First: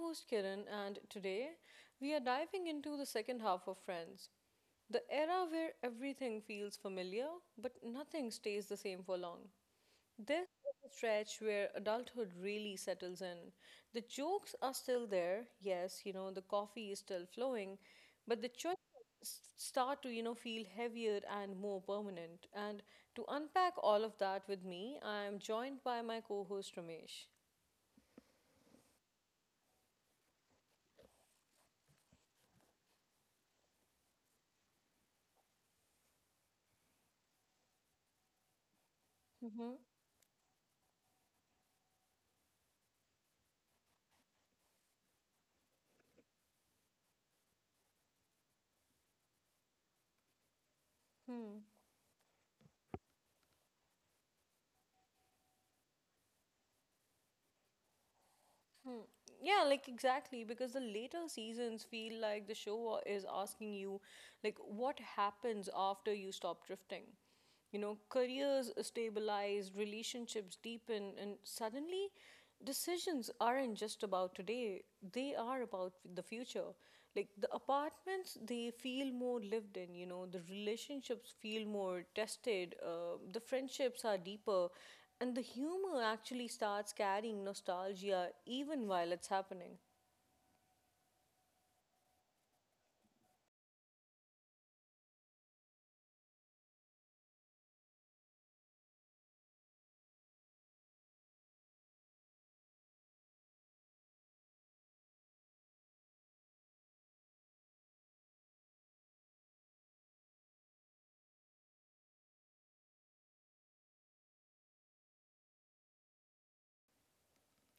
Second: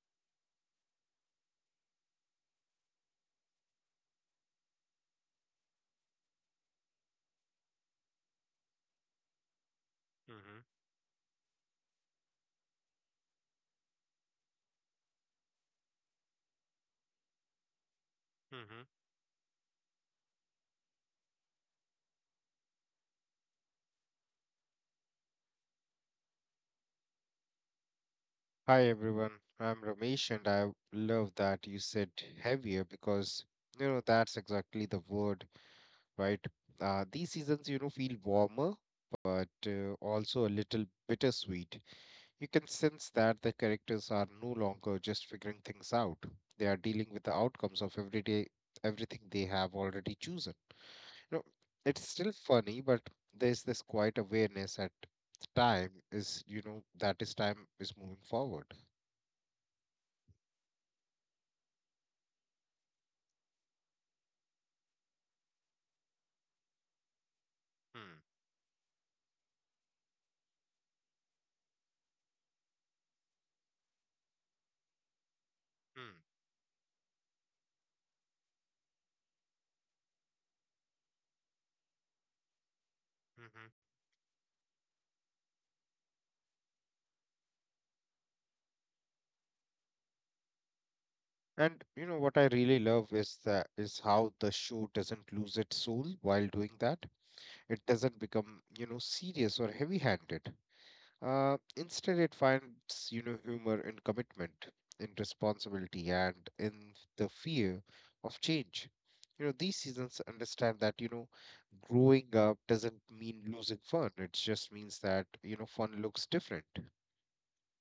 host Kiran, and today we are diving into the second half of Friends, the era where everything feels familiar but nothing stays the same for long. This Mm-hmm. is the stretch where adulthood really settles in. The jokes are still there, yes, the coffee is still flowing, but the choices Mm-hmm. Start to, feel heavier and more permanent. And to unpack all of that with me, I am joined by my co host Ramesh. Hi everyone, I'm Ramesh, and I love that you said heavier because that's exactly the word, right? These seasons, feel warmer, but also a little bittersweet. You can sense that the characters are no longer just figuring things out; they are dealing with the outcomes of everyday everything they have already chosen. No, it's still funny, but there's this quiet awareness that time is, you know, that is time is moving forward. Yeah, like exactly, because the later seasons feel like the show is asking you, like, what happens after you stop drifting? You know, Hmm. careers stabilize, relationships deepen, and suddenly decisions aren't just about today, they are about Hmm. the future. Like, the apartments, they feel more lived in, the relationships feel more tested, the Mm-hmm. friendships are deeper, and the humor actually starts carrying nostalgia even while it's happening. And what I really love is that is how the show doesn't lose its soul while doing that. It doesn't become, serious or heavy-handed. Instead, it finds humor in commitment, in responsibility, and in the fear of change. These seasons understand that growing up doesn't mean losing fun. It just means that fun looks different.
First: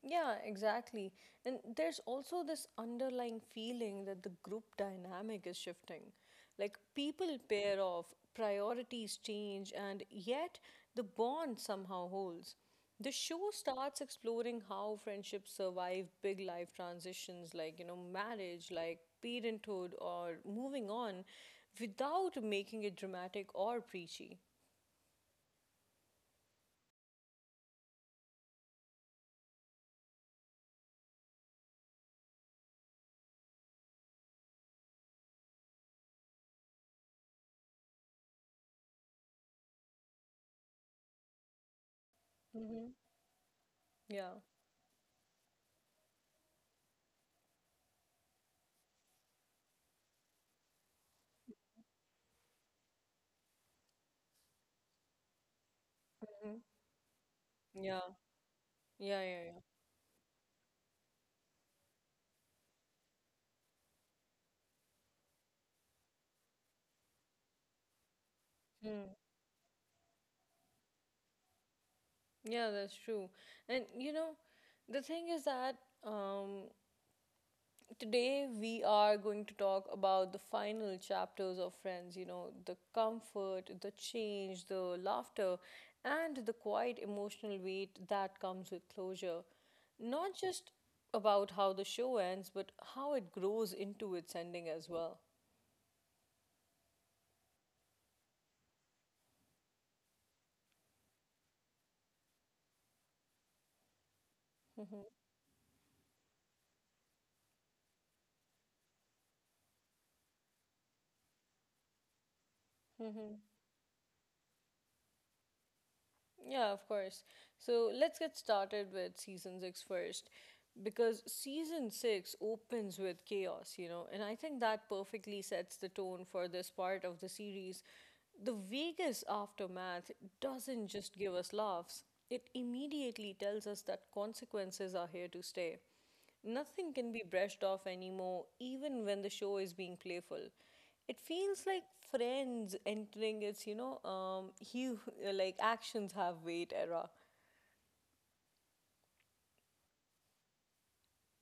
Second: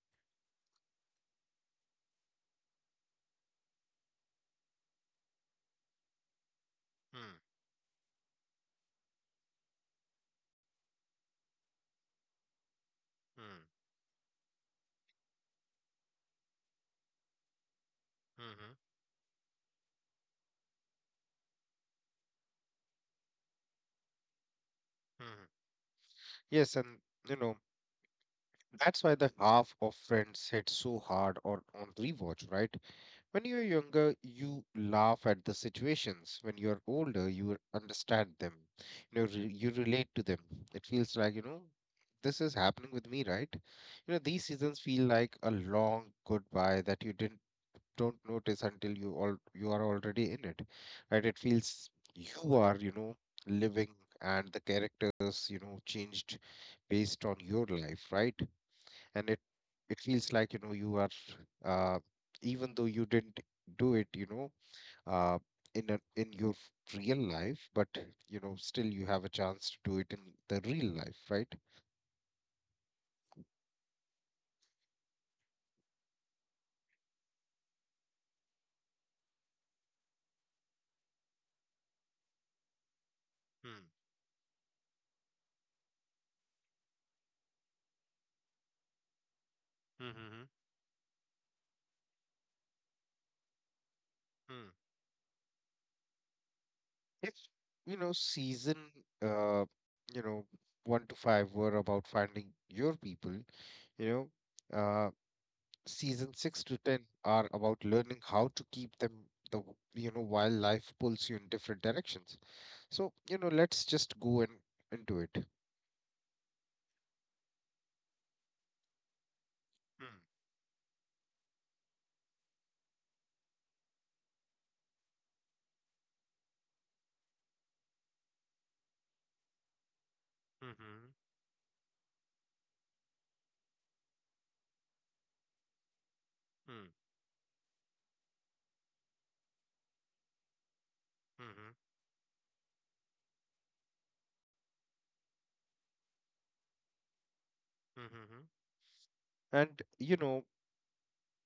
Yeah, exactly. And there's also this underlying feeling that the group dynamic is shifting. Like Hmm, people pair off, priorities change, and yet the bond somehow holds. The show hmm, starts exploring how friendships survive big life transitions like, you know, marriage, hmm, like parenthood, or moving on without making it dramatic or preachy. hmm. Yes, and you know that's why the half of Friends hit so hard or on rewatch, right? When you're younger, you laugh at the situations. When you're older, you understand them. You relate to them. It feels like, this is Mm-hmm. happening with me, right? Yeah. These seasons feel like a long goodbye that you didn't don't notice until you are already in it, right? It feels you are, living and the characters, changed Hmm. based on your Yeah, life, right? yeah, And it yeah, yeah. Feels like you are, uh, even though you didn't do it, uh, in your real life, but still you Mm. have a chance to do it in the real life, right. Yeah, that's true. And you know, the thing is that um, today we are going to talk about the final chapters of Friends, you know, the comfort, Hmm. the change, the laughter, and the quiet emotional weight that comes with closure. Not Mm-hmm. just about how the show ends, but how it grows into its Hmm. ending as well. If season uh you know one to five were about finding your people, you know uh, season 6 to 10 are about learning how to keep them while life pulls you in different directions. So Mm-hmm. Let's just go and into it. Yeah, of course. So let's get started with season six first. Because season six opens with chaos, you know, and I think that perfectly sets the tone for this part of the series. The Vegas aftermath doesn't Mm-hmm. just give us laughs, it immediately tells us that consequences are here to stay. Nothing can be brushed off anymore, even when the show is being playful. It feels Mm-hmm. like Friends entering its, hu like actions have weight era. Mm-hmm. And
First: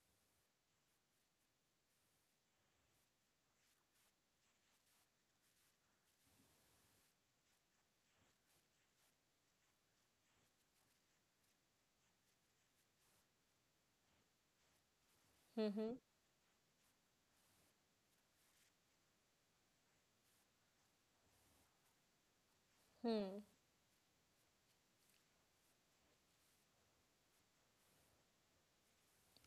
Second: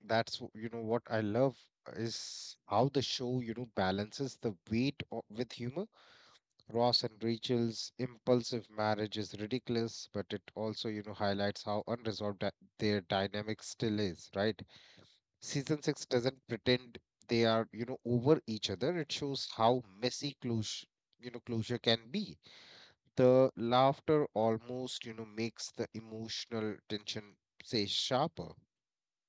that's w- you know what I love is how the show balances the weight with humor. Ross and Rachel's impulsive marriage is ridiculous, but it also highlights how unresolved their dynamic still is, right? Season Mm-hmm. 6 doesn't pretend they are, over each other. It shows how messy closure can be. The laughter almost, makes the emotional tension, say, sharper.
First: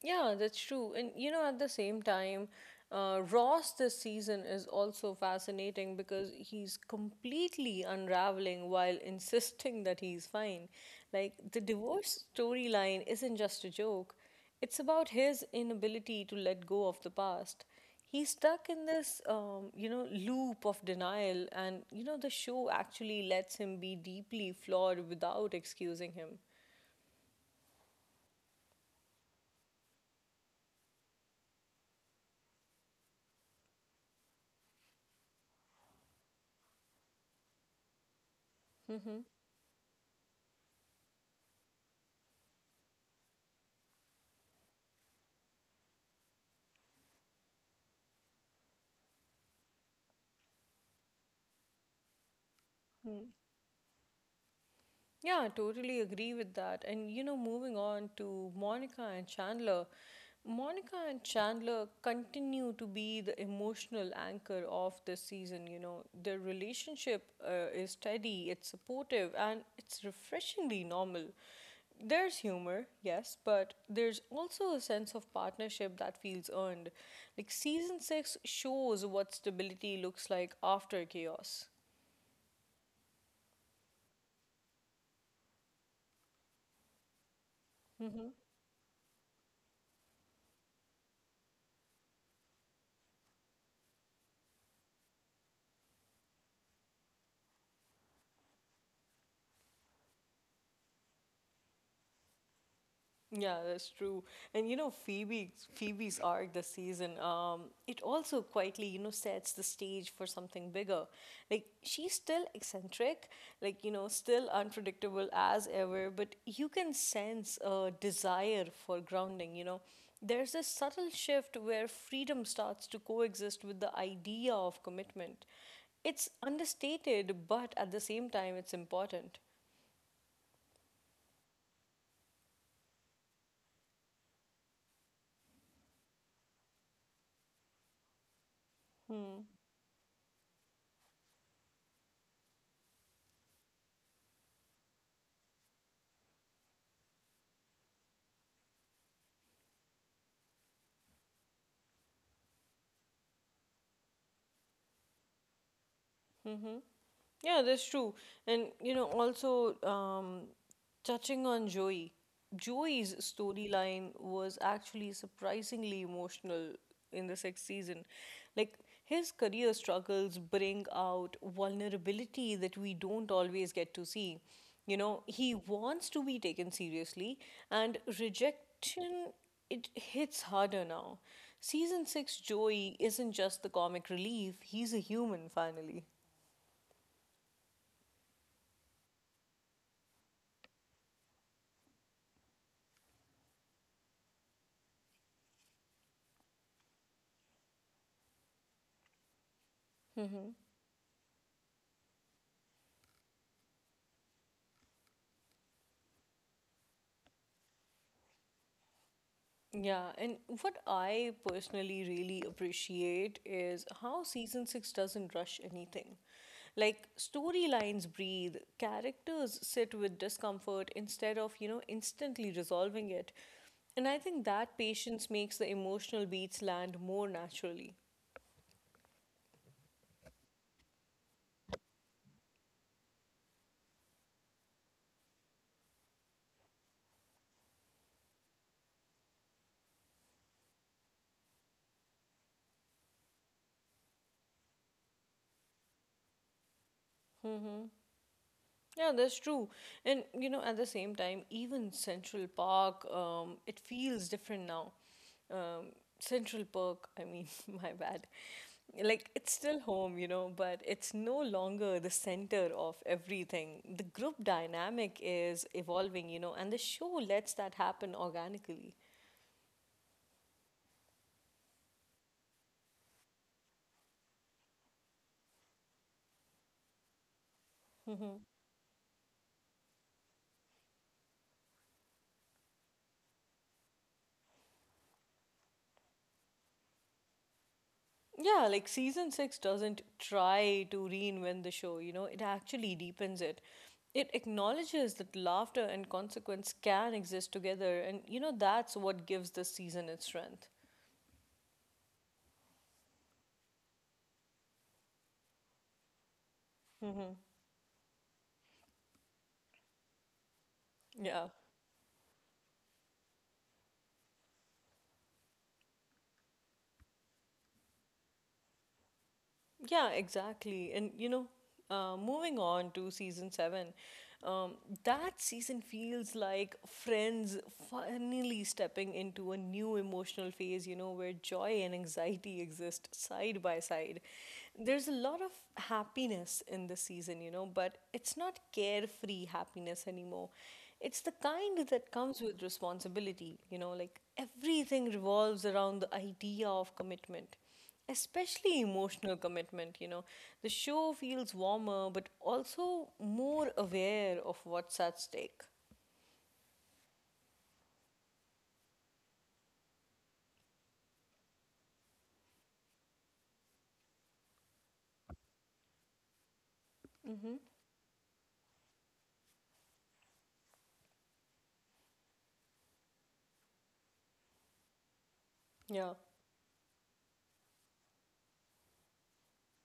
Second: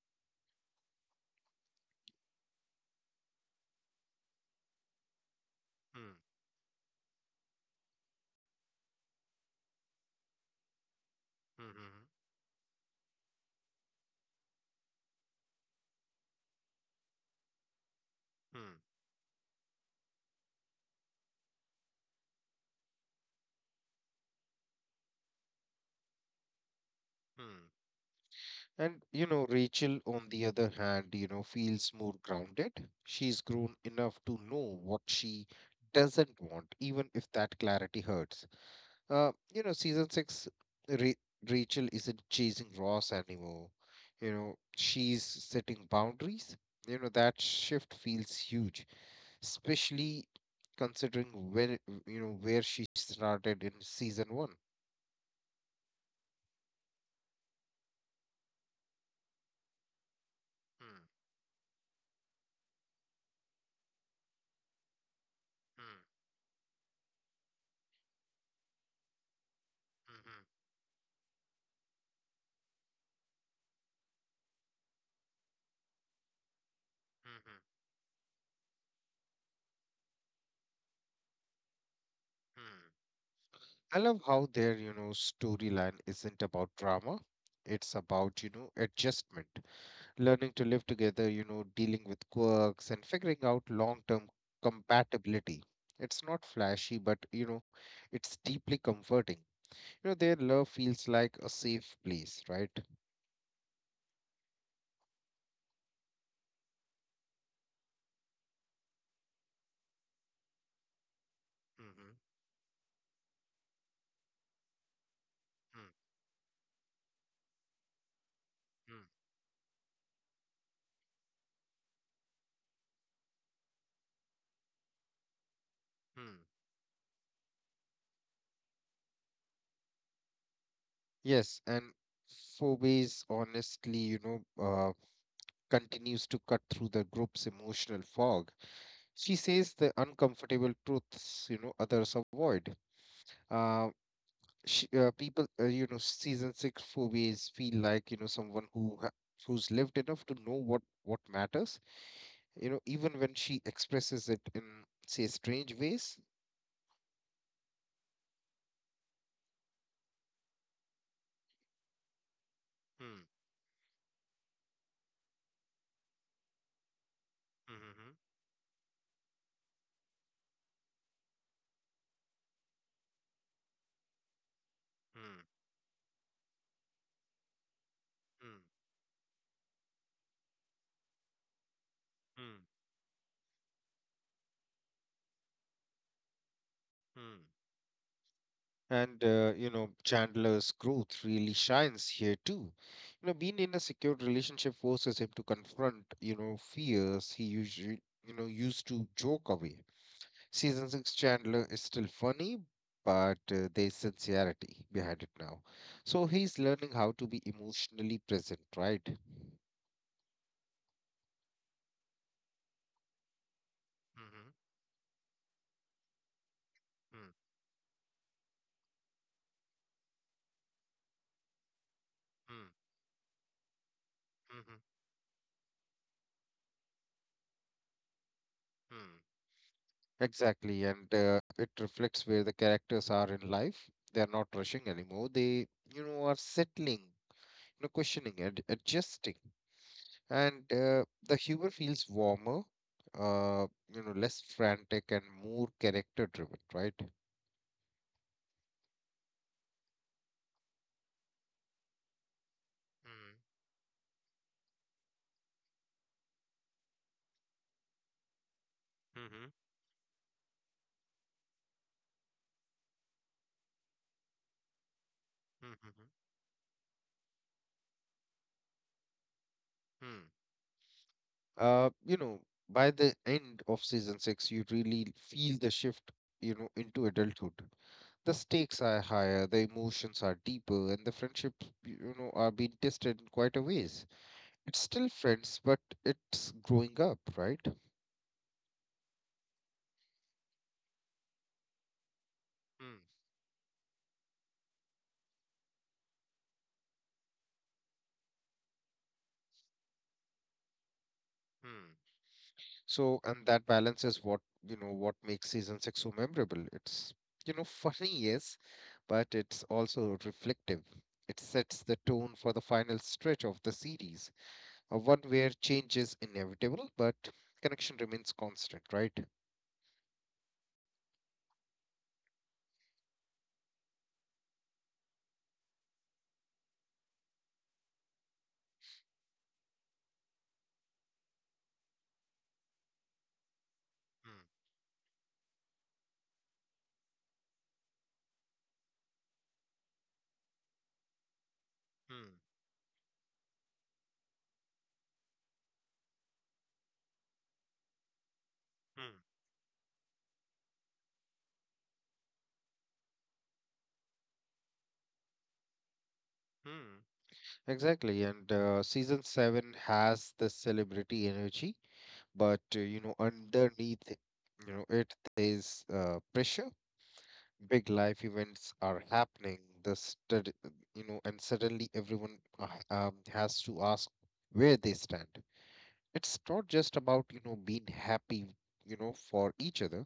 Yeah, that's true. And you know, at the same time, Ross this season is also fascinating Hmm. because he's completely unraveling while insisting that he's fine. Like, the Hmm. divorce storyline isn't just a joke, it's about his inability to let go of the past. He's stuck Hmm. in this, you know, loop of denial, and you know, the show actually lets him be deeply flawed without excusing him. Hmm. Hmm. And, Rachel, on the other hand, feels more grounded. She's grown enough to know what she doesn't want, even if that clarity hurts. Mm-hmm. Season six, Ra- Rachel isn't chasing Ross anymore. She's setting boundaries. That shift feels huge, especially considering where she started in season one. Yeah, I totally agree with that. And you know, moving on to Hmm, Monica and Chandler continue to be the emotional anchor of this season. You hmm, know, their relationship is steady, it's supportive, and it's mhm, refreshingly normal. There's humor, yes, but there's also a sense of partnership that feels earned. mhm, Like season six shows what stability looks like after chaos. hmm. I love how their, storyline isn't about drama. It's about, Mm-hmm. Adjustment. Learning to live together, dealing with quirks and figuring out long term compatibility. It's not flashy, but it's deeply comforting. Their love feels like a safe place, right? Yeah, that's true. And you know, Phoebe's arc this season, it also quietly, you know, sets the stage for something bigger. Like she's Mm-hmm. still eccentric, like you know, still unpredictable as Hmm. ever, but you can sense a desire for Hmm. grounding, you know. There's this subtle shift where freedom starts to coexist with the idea of commitment. It's Hmm. understated, but at the same time it's important. Yes, and Phobies honestly, continues to cut through the group's emotional fog. She says the uncomfortable truths, others avoid. Uh, sh people, season six movies feel like, someone who's lived enough to know what matters, even when she expresses it in, say, strange ways. Mm-hmm. Yeah, that's true. And you know, also touching on Joey, Hmm. Joey's storyline was actually surprisingly emotional in the sixth season. Mm-hmm. Like his career struggles bring out vulnerability that we don't always get to see. You Hmm. know, he wants to be taken seriously, and Hmm. rejection it hits harder now. Season six Hmm. Joey isn't just the comic relief; he's a human finally. Hmm. And, Chandler's growth really shines here too. Being in a secured relationship forces him to confront, fears he usually, used to joke away. Season 6 Chandler is still funny, but there's sincerity behind it now. So he's learning how to be emotionally present, right? Yeah, and what I personally really appreciate is how Mm-hmm. season six doesn't rush anything. Like, storylines breathe, characters sit with discomfort instead of, instantly resolving it. And I think Mm-hmm. that patience makes the emotional beats land more naturally. Mm-hmm. Exactly, and it reflects where the characters are in life. They are not rushing anymore. They, are settling, questioning and adjusting. And the humor feels warmer, uh, less frantic and more character driven, right? Mm-hmm. Yeah, that's true. And, you know, at the same time, even Central Park, it feels different now. Um, Central Park, I mean, my bad. Like Mm-hmm. it's still home, you know, but it's no longer the center of everything. The group dynamic is Mm-hmm. evolving, you know, and the show lets that happen organically. Hmm. Uh, you know, by the end of season six, you really feel the shift, into adulthood. The Hmm. stakes are higher, the emotions are deeper, and the friendships, are being tested in quite a ways. It's still friends, but it's growing up, right? Yeah, like season six doesn't try to reinvent the show, you know, it Hmm. actually deepens it. It acknowledges that laughter and consequence can exist together, and you know, that's what gives this season its strength. Hmm. So, and that balance is what, what makes season six so memorable. It's, Hmm. Funny, yes, but it's also reflective. It Yeah. sets the tone for the final stretch of the series, one where change is inevitable, but connection remains constant, right? Yeah, exactly. And you know, moving on to season seven, um, that season feels like friends finally stepping into a new emotional phase, you know, where joy and anxiety exist side by side. Hmm. There's a lot of happiness in this season, you know, but it's not carefree happiness anymore. It's the kind that Hmm. comes with responsibility, you know, like everything revolves around the idea of commitment, especially Hmm. emotional commitment, you know, the show feels warmer but also more aware of what's at stake. Hmm. Exactly. And season seven has the celebrity energy, but underneath it is pressure. Mm-hmm. Big life events are happening. The stud you know, And suddenly everyone has to ask where they stand. Yeah. It's not just about being happy, for each other.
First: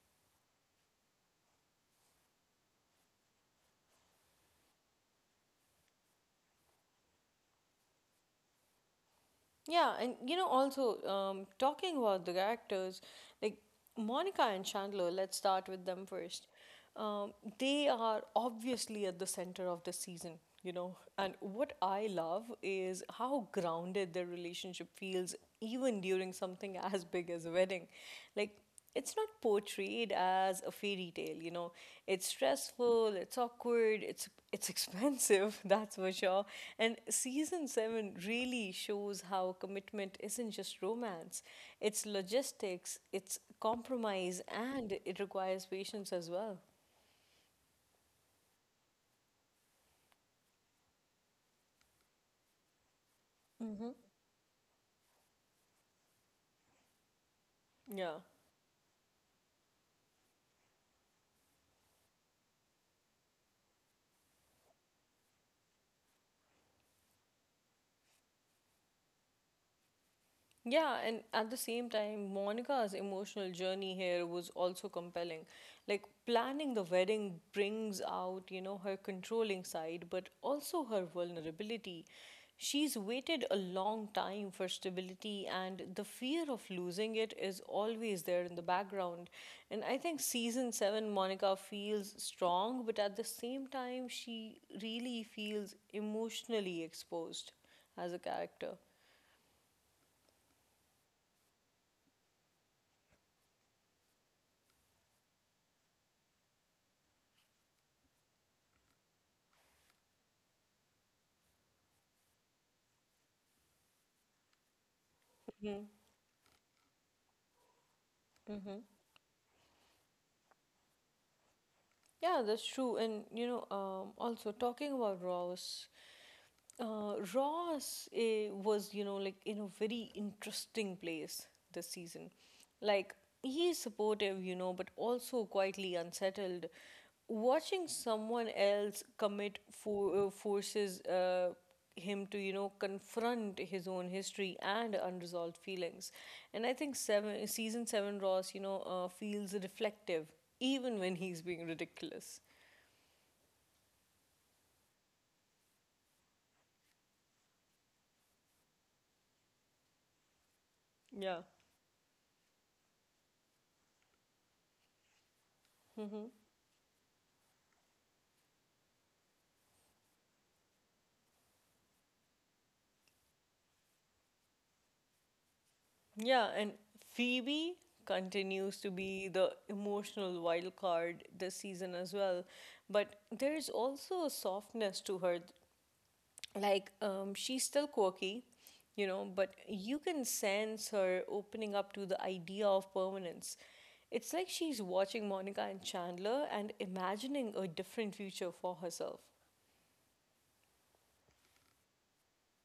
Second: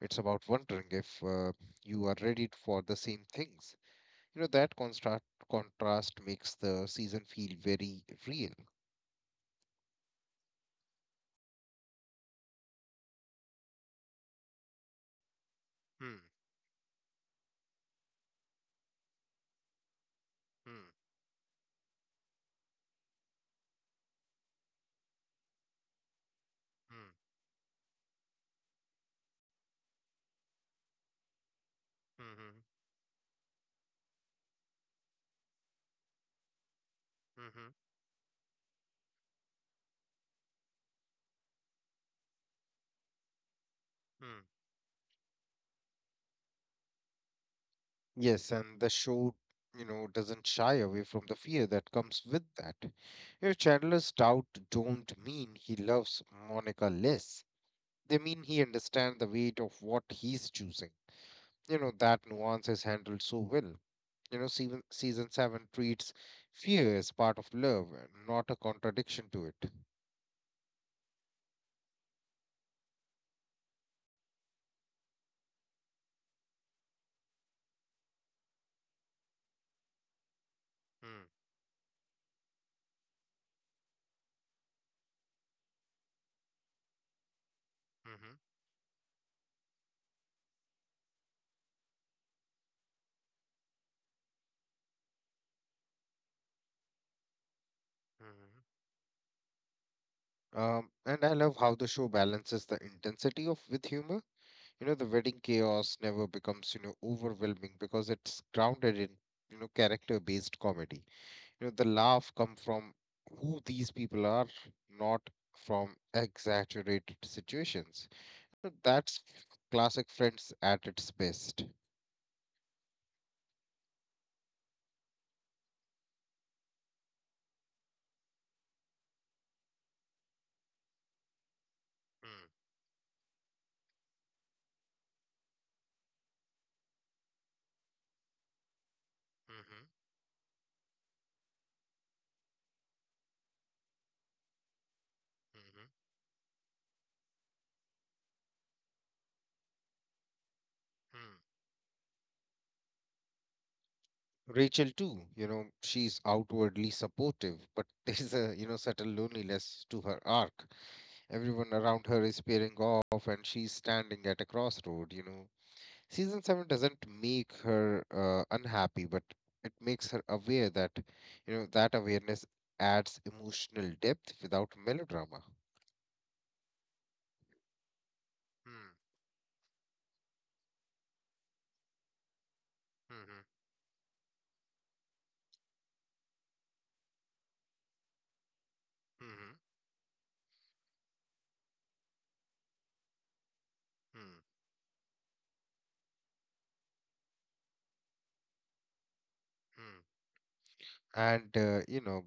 It's about wondering if you are ready for the same things. That contrast makes the season feel very real. Yeah, and you know, also talking about the characters, like Monica and Chandler, let's start with them Hmm. first. Um, they are obviously at the center of the season, you Hmm. know, and what I love is how grounded their relationship feels, even during something as Hmm. big as a wedding. Like, it's not portrayed as a fairy tale, you know. It's stressful, it's awkward, it's expensive, that's for sure. And Hmm. season Hmm. 7 really shows how commitment isn't just romance, it's logistics, it's compromise, Hmm. and it requires patience as well. Yes, and the show, doesn't shy away from the fear that comes with that. Mm-hmm. Chandler's doubt don't mean he loves Monica less. Yeah. They mean he understands the weight of what he's choosing. That nuance is handled so well. You know, season seven treats fear as part of love, not a contradiction to it. Yeah, and at the same time, Monica's emotional journey here was also compelling. Like, planning the wedding brings out, you know, her controlling side, but also her Mm, vulnerability. She's waited a long time for stability, and the fear of losing it is always there mhm, in the background. And I think season seven, Monica feels strong, but at the same time, she really feels emotionally exposed as a character. mhm. And I love how the show balances the intensity of with humor. The wedding chaos never becomes, overwhelming because it's grounded in, character-based comedy. The laugh come from who these people are, not from exaggerated situations. That's classic Friends at its best. Yeah, that's true. And you know, also talking about Ross, Ross was you know like in a very interesting place this season. Mm, Like he's supportive, you know, but also quietly unsettled. Watching someone else commit mhm, for, forces him to you know confront his own history and unresolved mhm. feelings. And I think seven season seven Ross, you know, feels reflective even when he's Hmm. being ridiculous. Rachel too, she's outwardly supportive, but there's a, subtle loneliness to her arc. Yeah. Everyone around her is pairing off and she's standing at a crossroad, you know. Hmm. Season 7 doesn't make her unhappy, but it makes her aware that, that awareness adds emotional depth without melodrama. Yeah, and Phoebe continues to Hmm. be the emotional wild card this season as well. But Hmm. there's also a softness to her. Like, she's still quirky, you know, Hmm. but Hmm. you can sense her opening up to the idea of permanence. It's like Hmm. she's watching Monica and Chandler and imagining a different future for herself. Hmm. And, uh, you know,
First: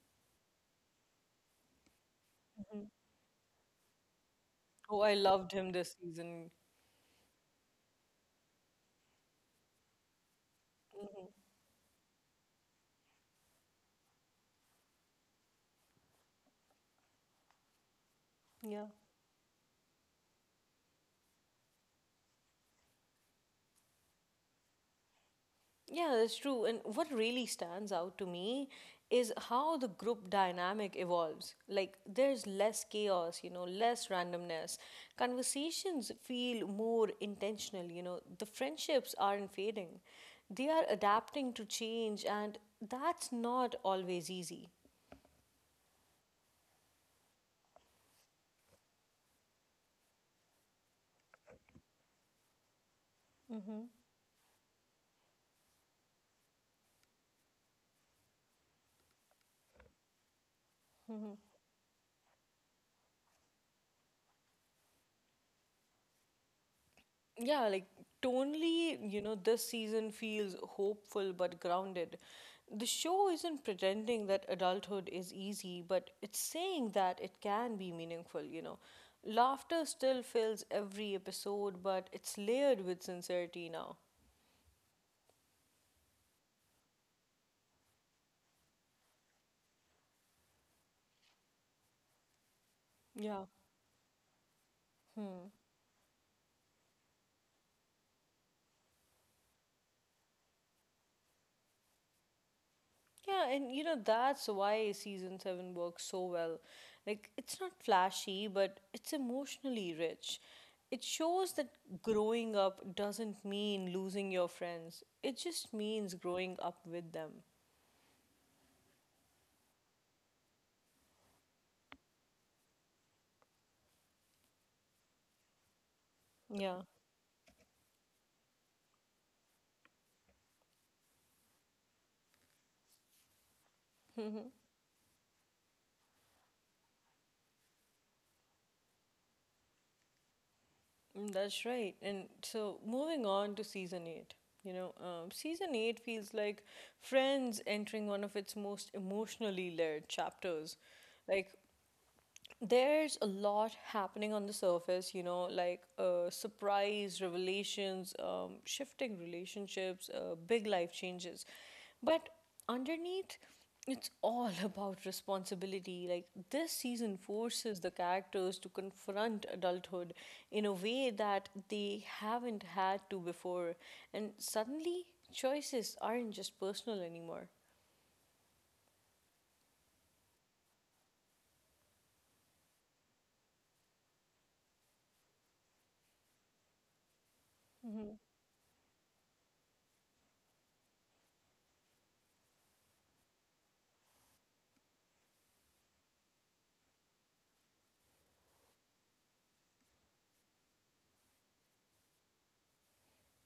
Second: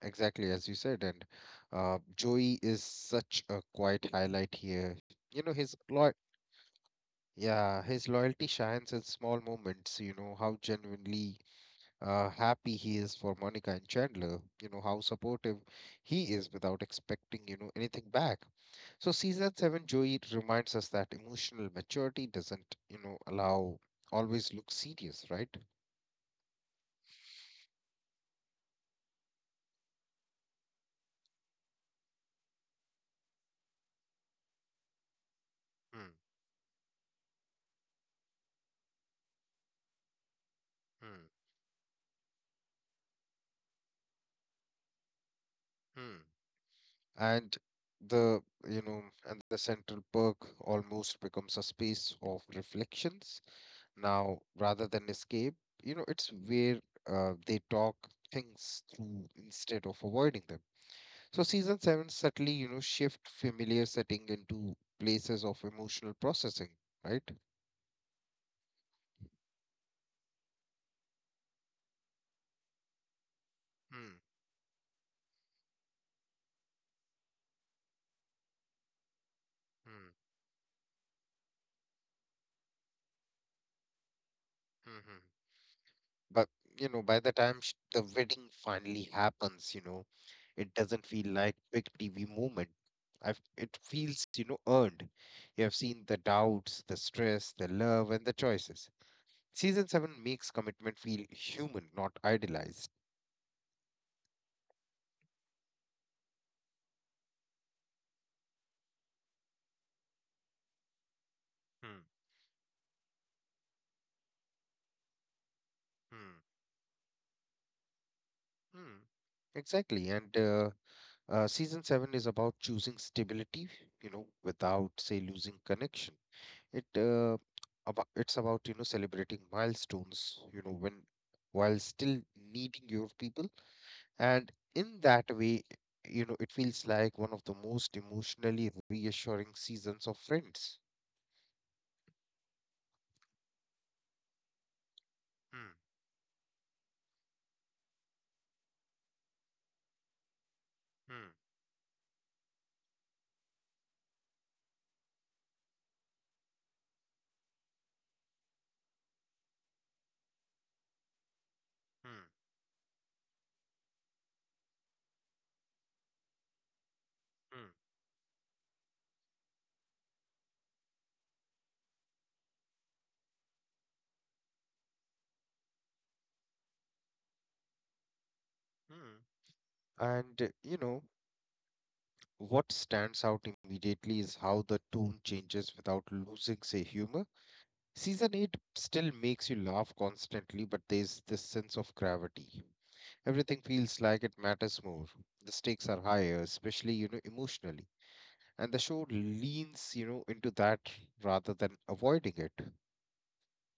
Exactly, as you said, and Joey is Mhm. such a quiet highlight here. Oh, You I know, his loved him lo this season. yeah, his loyalty shines in small moments. How genuinely happy he is for Monica and Chandler. How supportive he is without expecting anything back. So Yeah. season seven, Joey reminds us that emotional maturity doesn't you know allow always look serious, right? Yeah, that's true. And what really stands out to me is how the group dynamic evolves. Like, there's less chaos, you know, less randomness. Hmm, Conversations feel more intentional, you know, the friendships aren't fading. They are hmm, adapting to change, and that's not always easy. hmm. And the you know and the central park almost becomes a space of reflections now rather than escape. It's where they talk things through instead of avoiding them. So season 7 subtly shift familiar setting into places of emotional processing, right? Yeah, like tonally, you know, this season feels hopeful but grounded. The show isn't Hmm. pretending that adulthood is easy, but it's saying that it can be meaningful, you know. Hmm. Laughter still fills every episode, but it's layered with sincerity now. Hmm. But by the time the wedding finally happens, it doesn't feel like quick TV moment. Yeah. It feels, earned. You have seen the doubts, the stress, the love, and the choices. Season 7 makes commitment feel human, not idealized. Yeah, and you know, that's why season seven works so well. Like, it's not flashy, but it's emotionally rich. It shows that Hmm. growing up doesn't mean losing your friends, it just Hmm. means growing up with them. Hmm. Exactly. And Season seven is about choosing stability, without say losing connection. It Yeah. uh, it's about celebrating milestones, you know, when while still needing your people, and Mhm. in that way, it feels like one of the most emotionally reassuring seasons of Friends. Mm, that's right. And so, moving on to season eight, you know, Hmm, season eight feels like Friends entering one of its most emotionally layered chapters. hmm, Like, there's a lot happening on the surface, you know, like surprise revelations, shifting relationships, big life changes. hmm, But underneath, it's all about responsibility. Like this season forces the characters to confront adulthood in a way that they haven't had to before. And suddenly, choices aren't just personal anymore. hmm, hmm. And what stands out immediately is how the tone changes without losing, say, humor. Season 8 still makes you laugh constantly, but there's this sense of gravity. Everything feels like it matters more. The stakes are higher, especially, emotionally. And the show leans, into that rather than avoiding it.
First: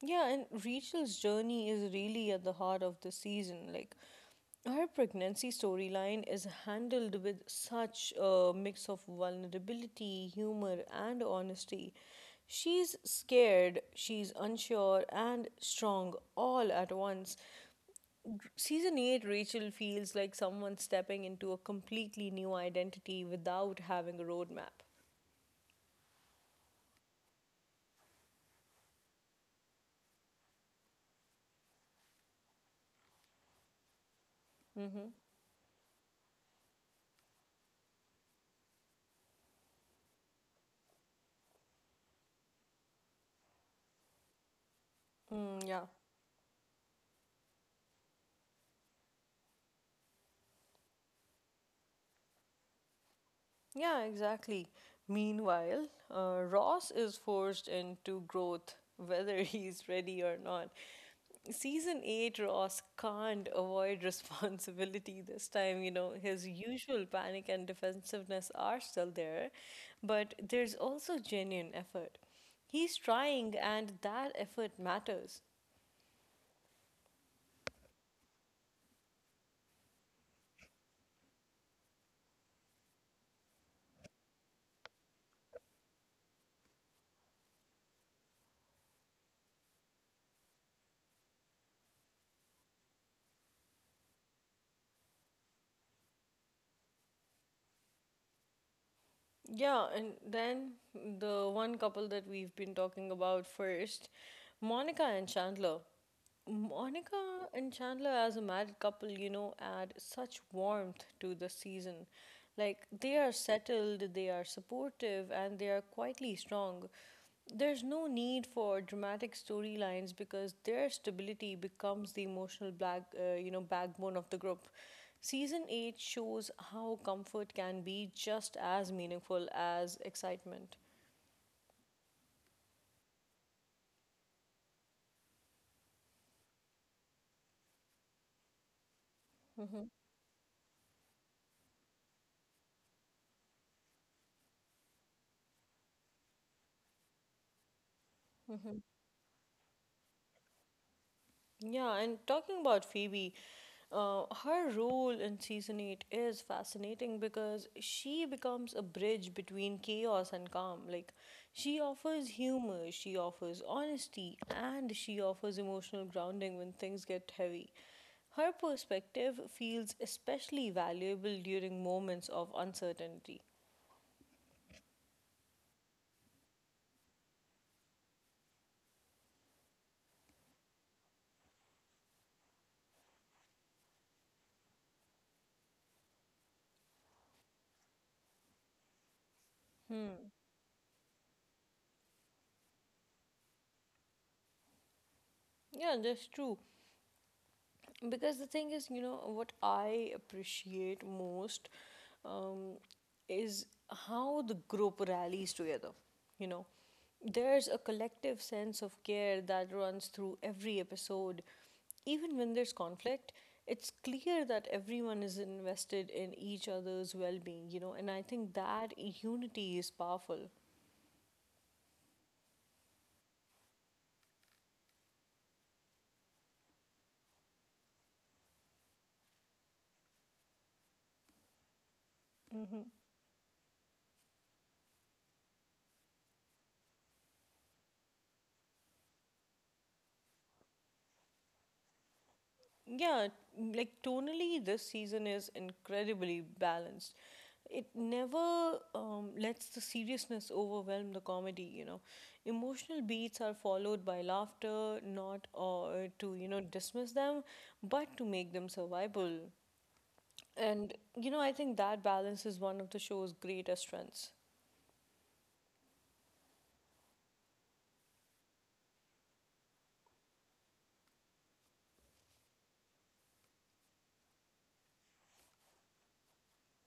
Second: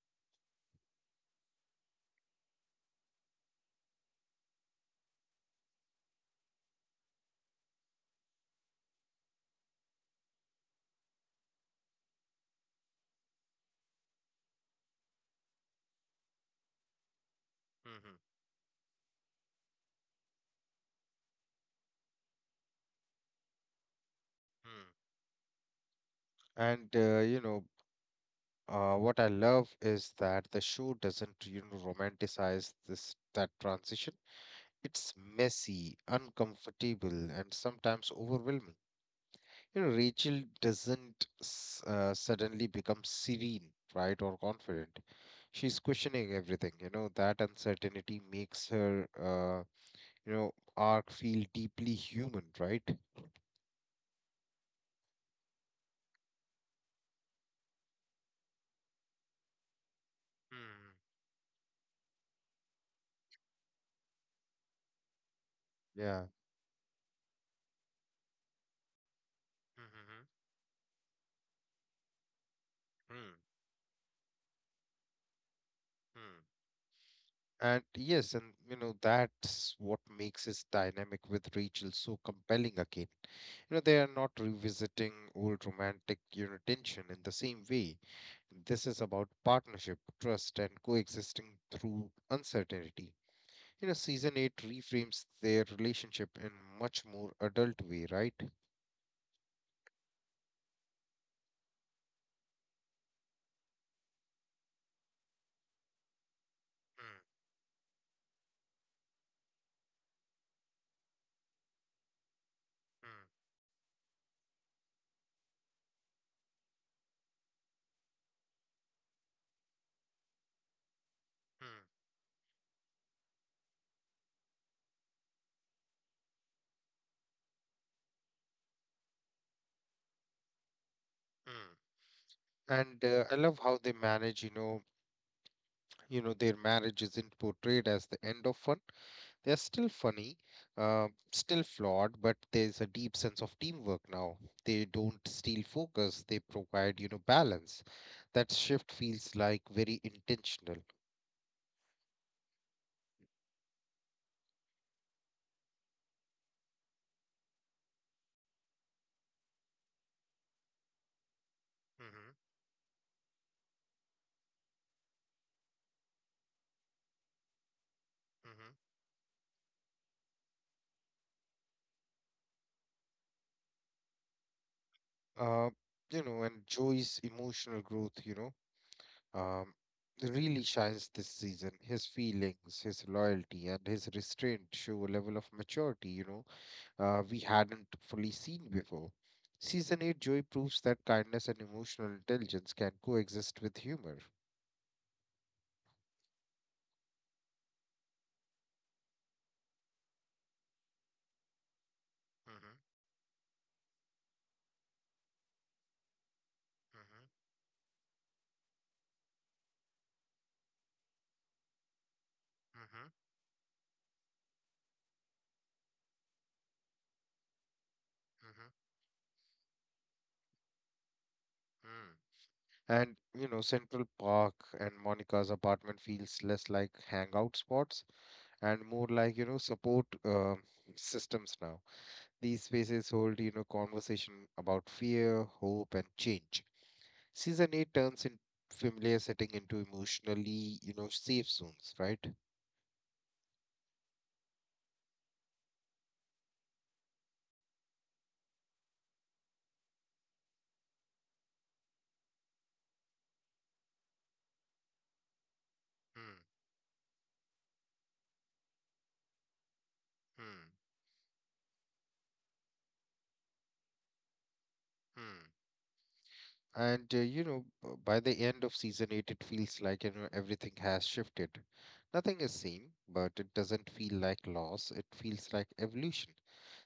Yeah, and Rachel's journey is really at the heart of the season. Like, her pregnancy storyline is handled with such a mix of vulnerability, humor, and honesty. She's scared, she's unsure, and strong all at once. Mm-hmm. Season 8, Rachel feels like someone stepping into a completely new identity without having a roadmap. Mm. And, what I love is that the show doesn't, romanticize this that transition. Mm-hmm. It's messy, uncomfortable, and sometimes overwhelming. Rachel doesn't suddenly become serene, right, or confident. Mm, She's yeah. questioning everything. That uncertainty makes her, arc feel deeply human, right? Yeah, exactly. Meanwhile, Ross is forced into growth whether he's ready or not. Hmm. Season 8, Ross can't avoid responsibility this time. You know, Yeah. his usual panic and defensiveness are still there, Mm-hmm. but there's also genuine effort. He's Hmm. trying, and that effort matters. Hmm. And yes, and that's what makes his dynamic with Rachel so compelling again. They are not revisiting old romantic, tension in the same way. This is about partnership, trust, and coexisting through uncertainty. Season 8 reframes their relationship in much more adult way, right? Yeah, and then the one couple that we've been talking about first, Monica and Chandler. Mm, Monica and Chandler, as a married couple, you know, add such warmth to the season. Like, they mm, are settled, they are supportive, and they are quietly strong. There's no need for dramatic storylines because their stability mm, becomes the emotional backbone of the group. Season 8 shows how comfort can be just as meaningful as excitement. mm. And I love how they manage, their marriage isn't portrayed as the end of fun. They're Mm-hmm. still funny, still flawed, but there's a deep sense of teamwork now. They don't steal focus, they provide, you know, balance. That shift feels like very intentional. Yeah, and talking about Phoebe, her role in season 8 is fascinating because she becomes a bridge between chaos and calm. She offers Mm-hmm. humor, she offers honesty, and she offers emotional grounding when things get heavy. Her Mm-hmm. perspective feels especially valuable during moments of uncertainty. Uh, you know, and Joey's emotional growth, um, really shines this season. His feelings, his loyalty, and his restraint show a level of maturity, we hadn't fully seen before. Season Hmm. 8, Joey proves that kindness and emotional intelligence can coexist with humor. Yeah, that's true. Because the thing is, what I appreciate most, um, Mm-hmm. is how the group rallies together. you know Mm-hmm. there's a collective sense of care that runs through every episode, even when there's Mm-hmm. conflict. It's clear that everyone is invested in each other's well-being, and I think that unity is powerful. Mm-hmm. And you know, Central Park and Monica's apartment feels less like hangout spots and more like, you know, support systems now. These spaces hold, you know, conversation about fear, hope, and change. Season 8 turns in familiar setting into emotionally, you know, safe zones, right? Yeah, like tonally, this season is incredibly balanced. It never lets the seriousness overwhelm the comedy, you know. Emotional beats are followed by laughter, not to, Hmm, dismiss them, but to make them survivable. hmm, And, I think that balance is one of the show's greatest strengths. hmm. And you know, by the end of season eight, it feels like you know everything has shifted. Nothing is same, but it doesn't feel like loss. It feels like evolution.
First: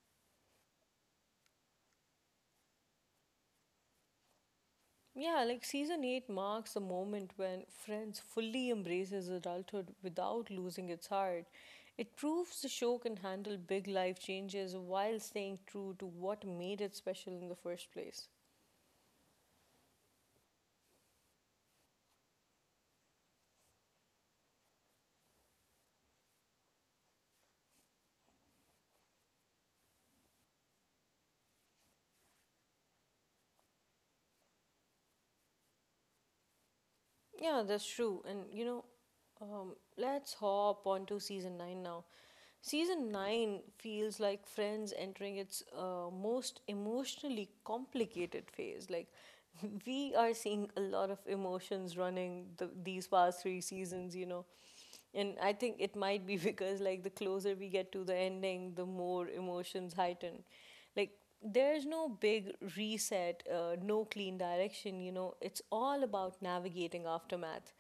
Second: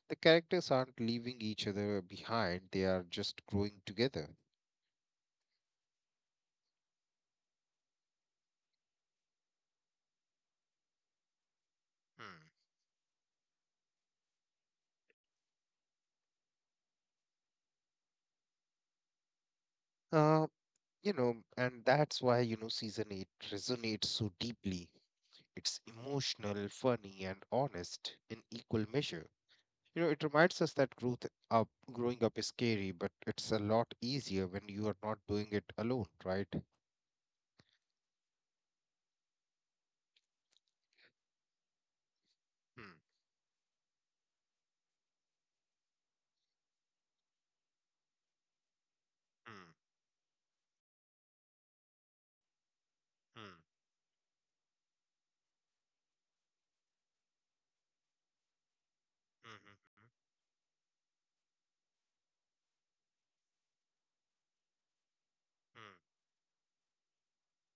The characters aren't leaving each other behind; they are just growing together. Yeah, like season 8 marks the moment when Friends fully embraces adulthood without losing its heart. It proves Hmm. the show can handle big life changes while staying true to what made it special in the first place. Uh, you know, and that's why you know season eight resonates so deeply. It's emotional, funny, and honest in equal measure. You know, it reminds us that growing up is scary, but it's a lot easier when you are not doing it alone, right? Yeah, that's true. And let's hop onto season 9 now. Hmm, Season 9 feels like Friends entering its most emotionally complicated phase. Hmm, we are seeing a lot of emotions running these past hmm, three seasons, you know. And I think it might be because, like, the closer we get to the ending, the more emotions mhm, heighten. Like, there's no big reset, no clean direction, you know. It's mhm, all about navigating aftermath.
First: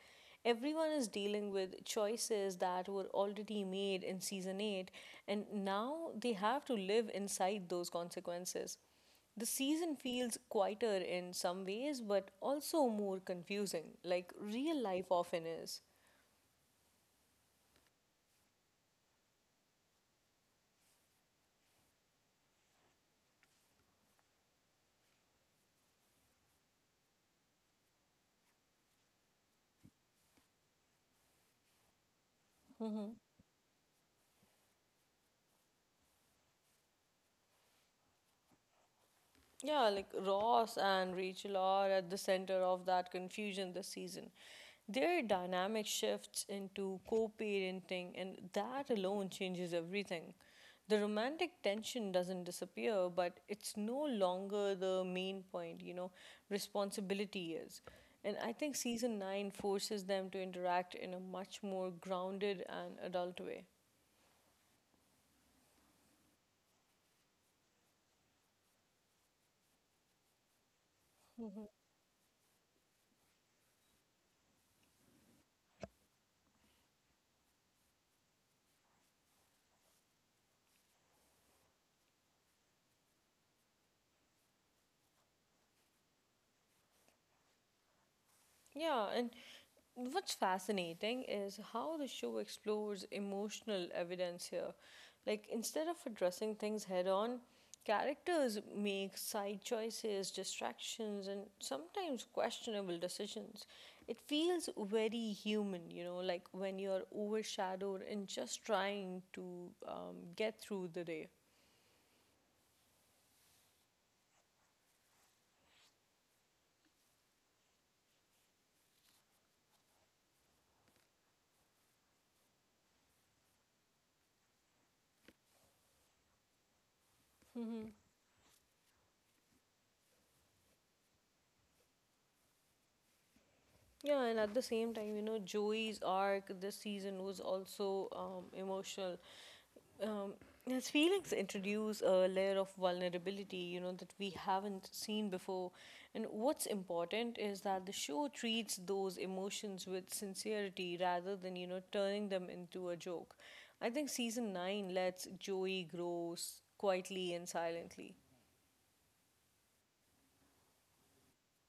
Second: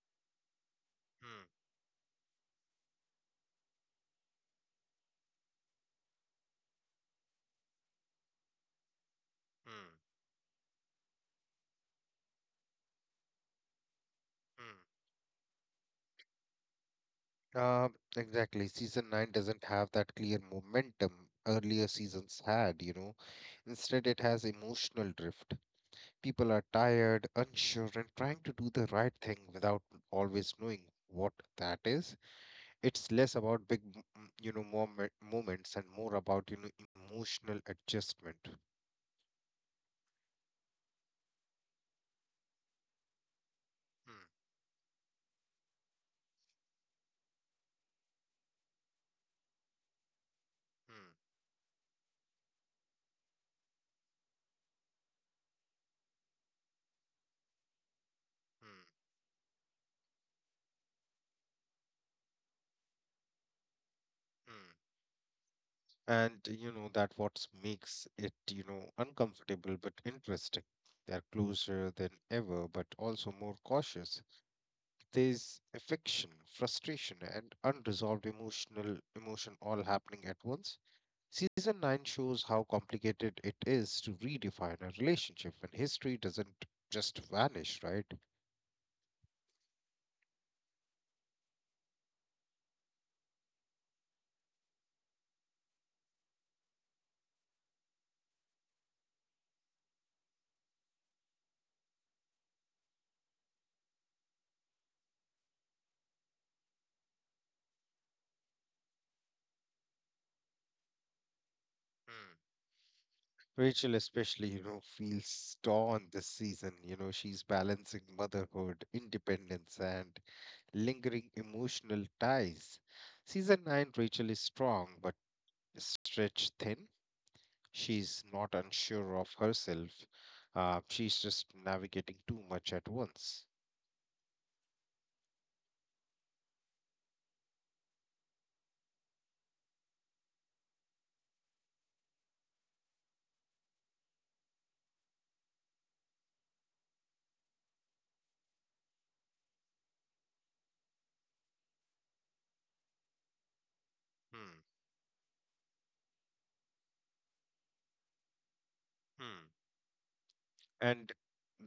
Everyone is mhm, dealing with choices that were already made in season 8, and now they have to live inside those consequences. The season feels quieter in some ways, but also more confusing, like real life often is. mhm, mhm. Exactly. Season 9 doesn't have that clear momentum earlier seasons had, you know. Instead, it has emotional drift. People are tired, unsure, and trying to do the right thing without always knowing what that is. It's less about big you know moments and more about you know emotional adjustment. Yeah, like Ross and Rachel are at the center of that confusion this Hmm, season. Their dynamic shifts into co parenting, and that alone changes everything. The hmm, romantic tension doesn't disappear, but it's no longer the main point, you know, responsibility is. And I think hmm, season 9 forces them to interact in a much more grounded and adult way. hmm. And you know that what makes it you know uncomfortable but interesting, they're closer than ever but also more cautious. There's affection, frustration, and unresolved emotion all happening at once. Season 9 shows how complicated it is to redefine a relationship when history doesn't just vanish, right? Yeah, and what's fascinating is how the show explores emotional evidence here. Like, instead of addressing things head on, characters make side choices, distractions, and sometimes questionable decisions. It feels very human, you know, like when you're overshadowed and just trying to get through the day. Rachel, especially, you know, feels torn this season. You know, she's balancing motherhood, independence, and lingering emotional ties. Season 9, Rachel is strong but stretched thin. Mhm. She's not unsure of herself. She's just navigating too much at once. Yeah, and at the same time, you know, Joey's arc this season was also emotional. um, yes, feelings introduce a layer of vulnerability, you know, that we haven't seen before. And what's important is that the show treats those emotions with sincerity rather than, turning them into a joke. I think season Hmm. 9 lets Joey grow quietly and silently. Hmm. And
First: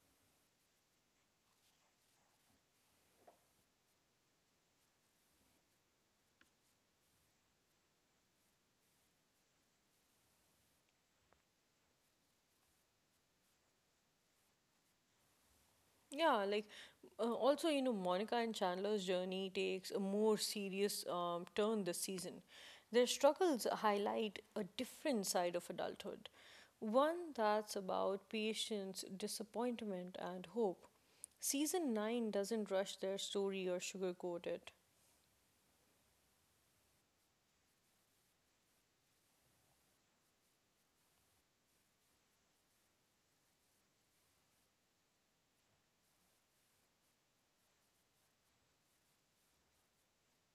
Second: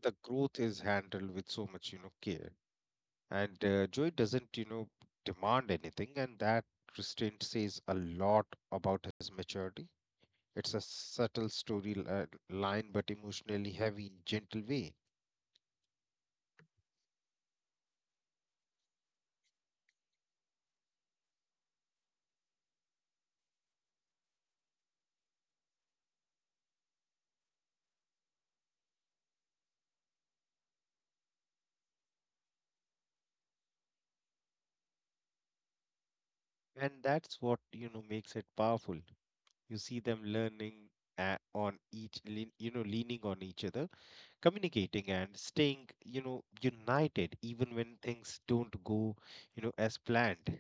the growth is handled with so much, you know, care. And joy doesn't you know demand anything, and that restraint says a lot about his maturity. It's a subtle line but emotionally heavy gentle way. Yeah, like also, you know, Monica and Chandler's journey takes a more serious turn this season. Their struggles highlight a different side of adulthood, one that's about patience, disappointment, and hope. Season 9 doesn't rush their story or sugarcoat And that's what you know makes it powerful. You see them on you know leaning on each other, communicating and staying you know united even when things don't go you know as planned.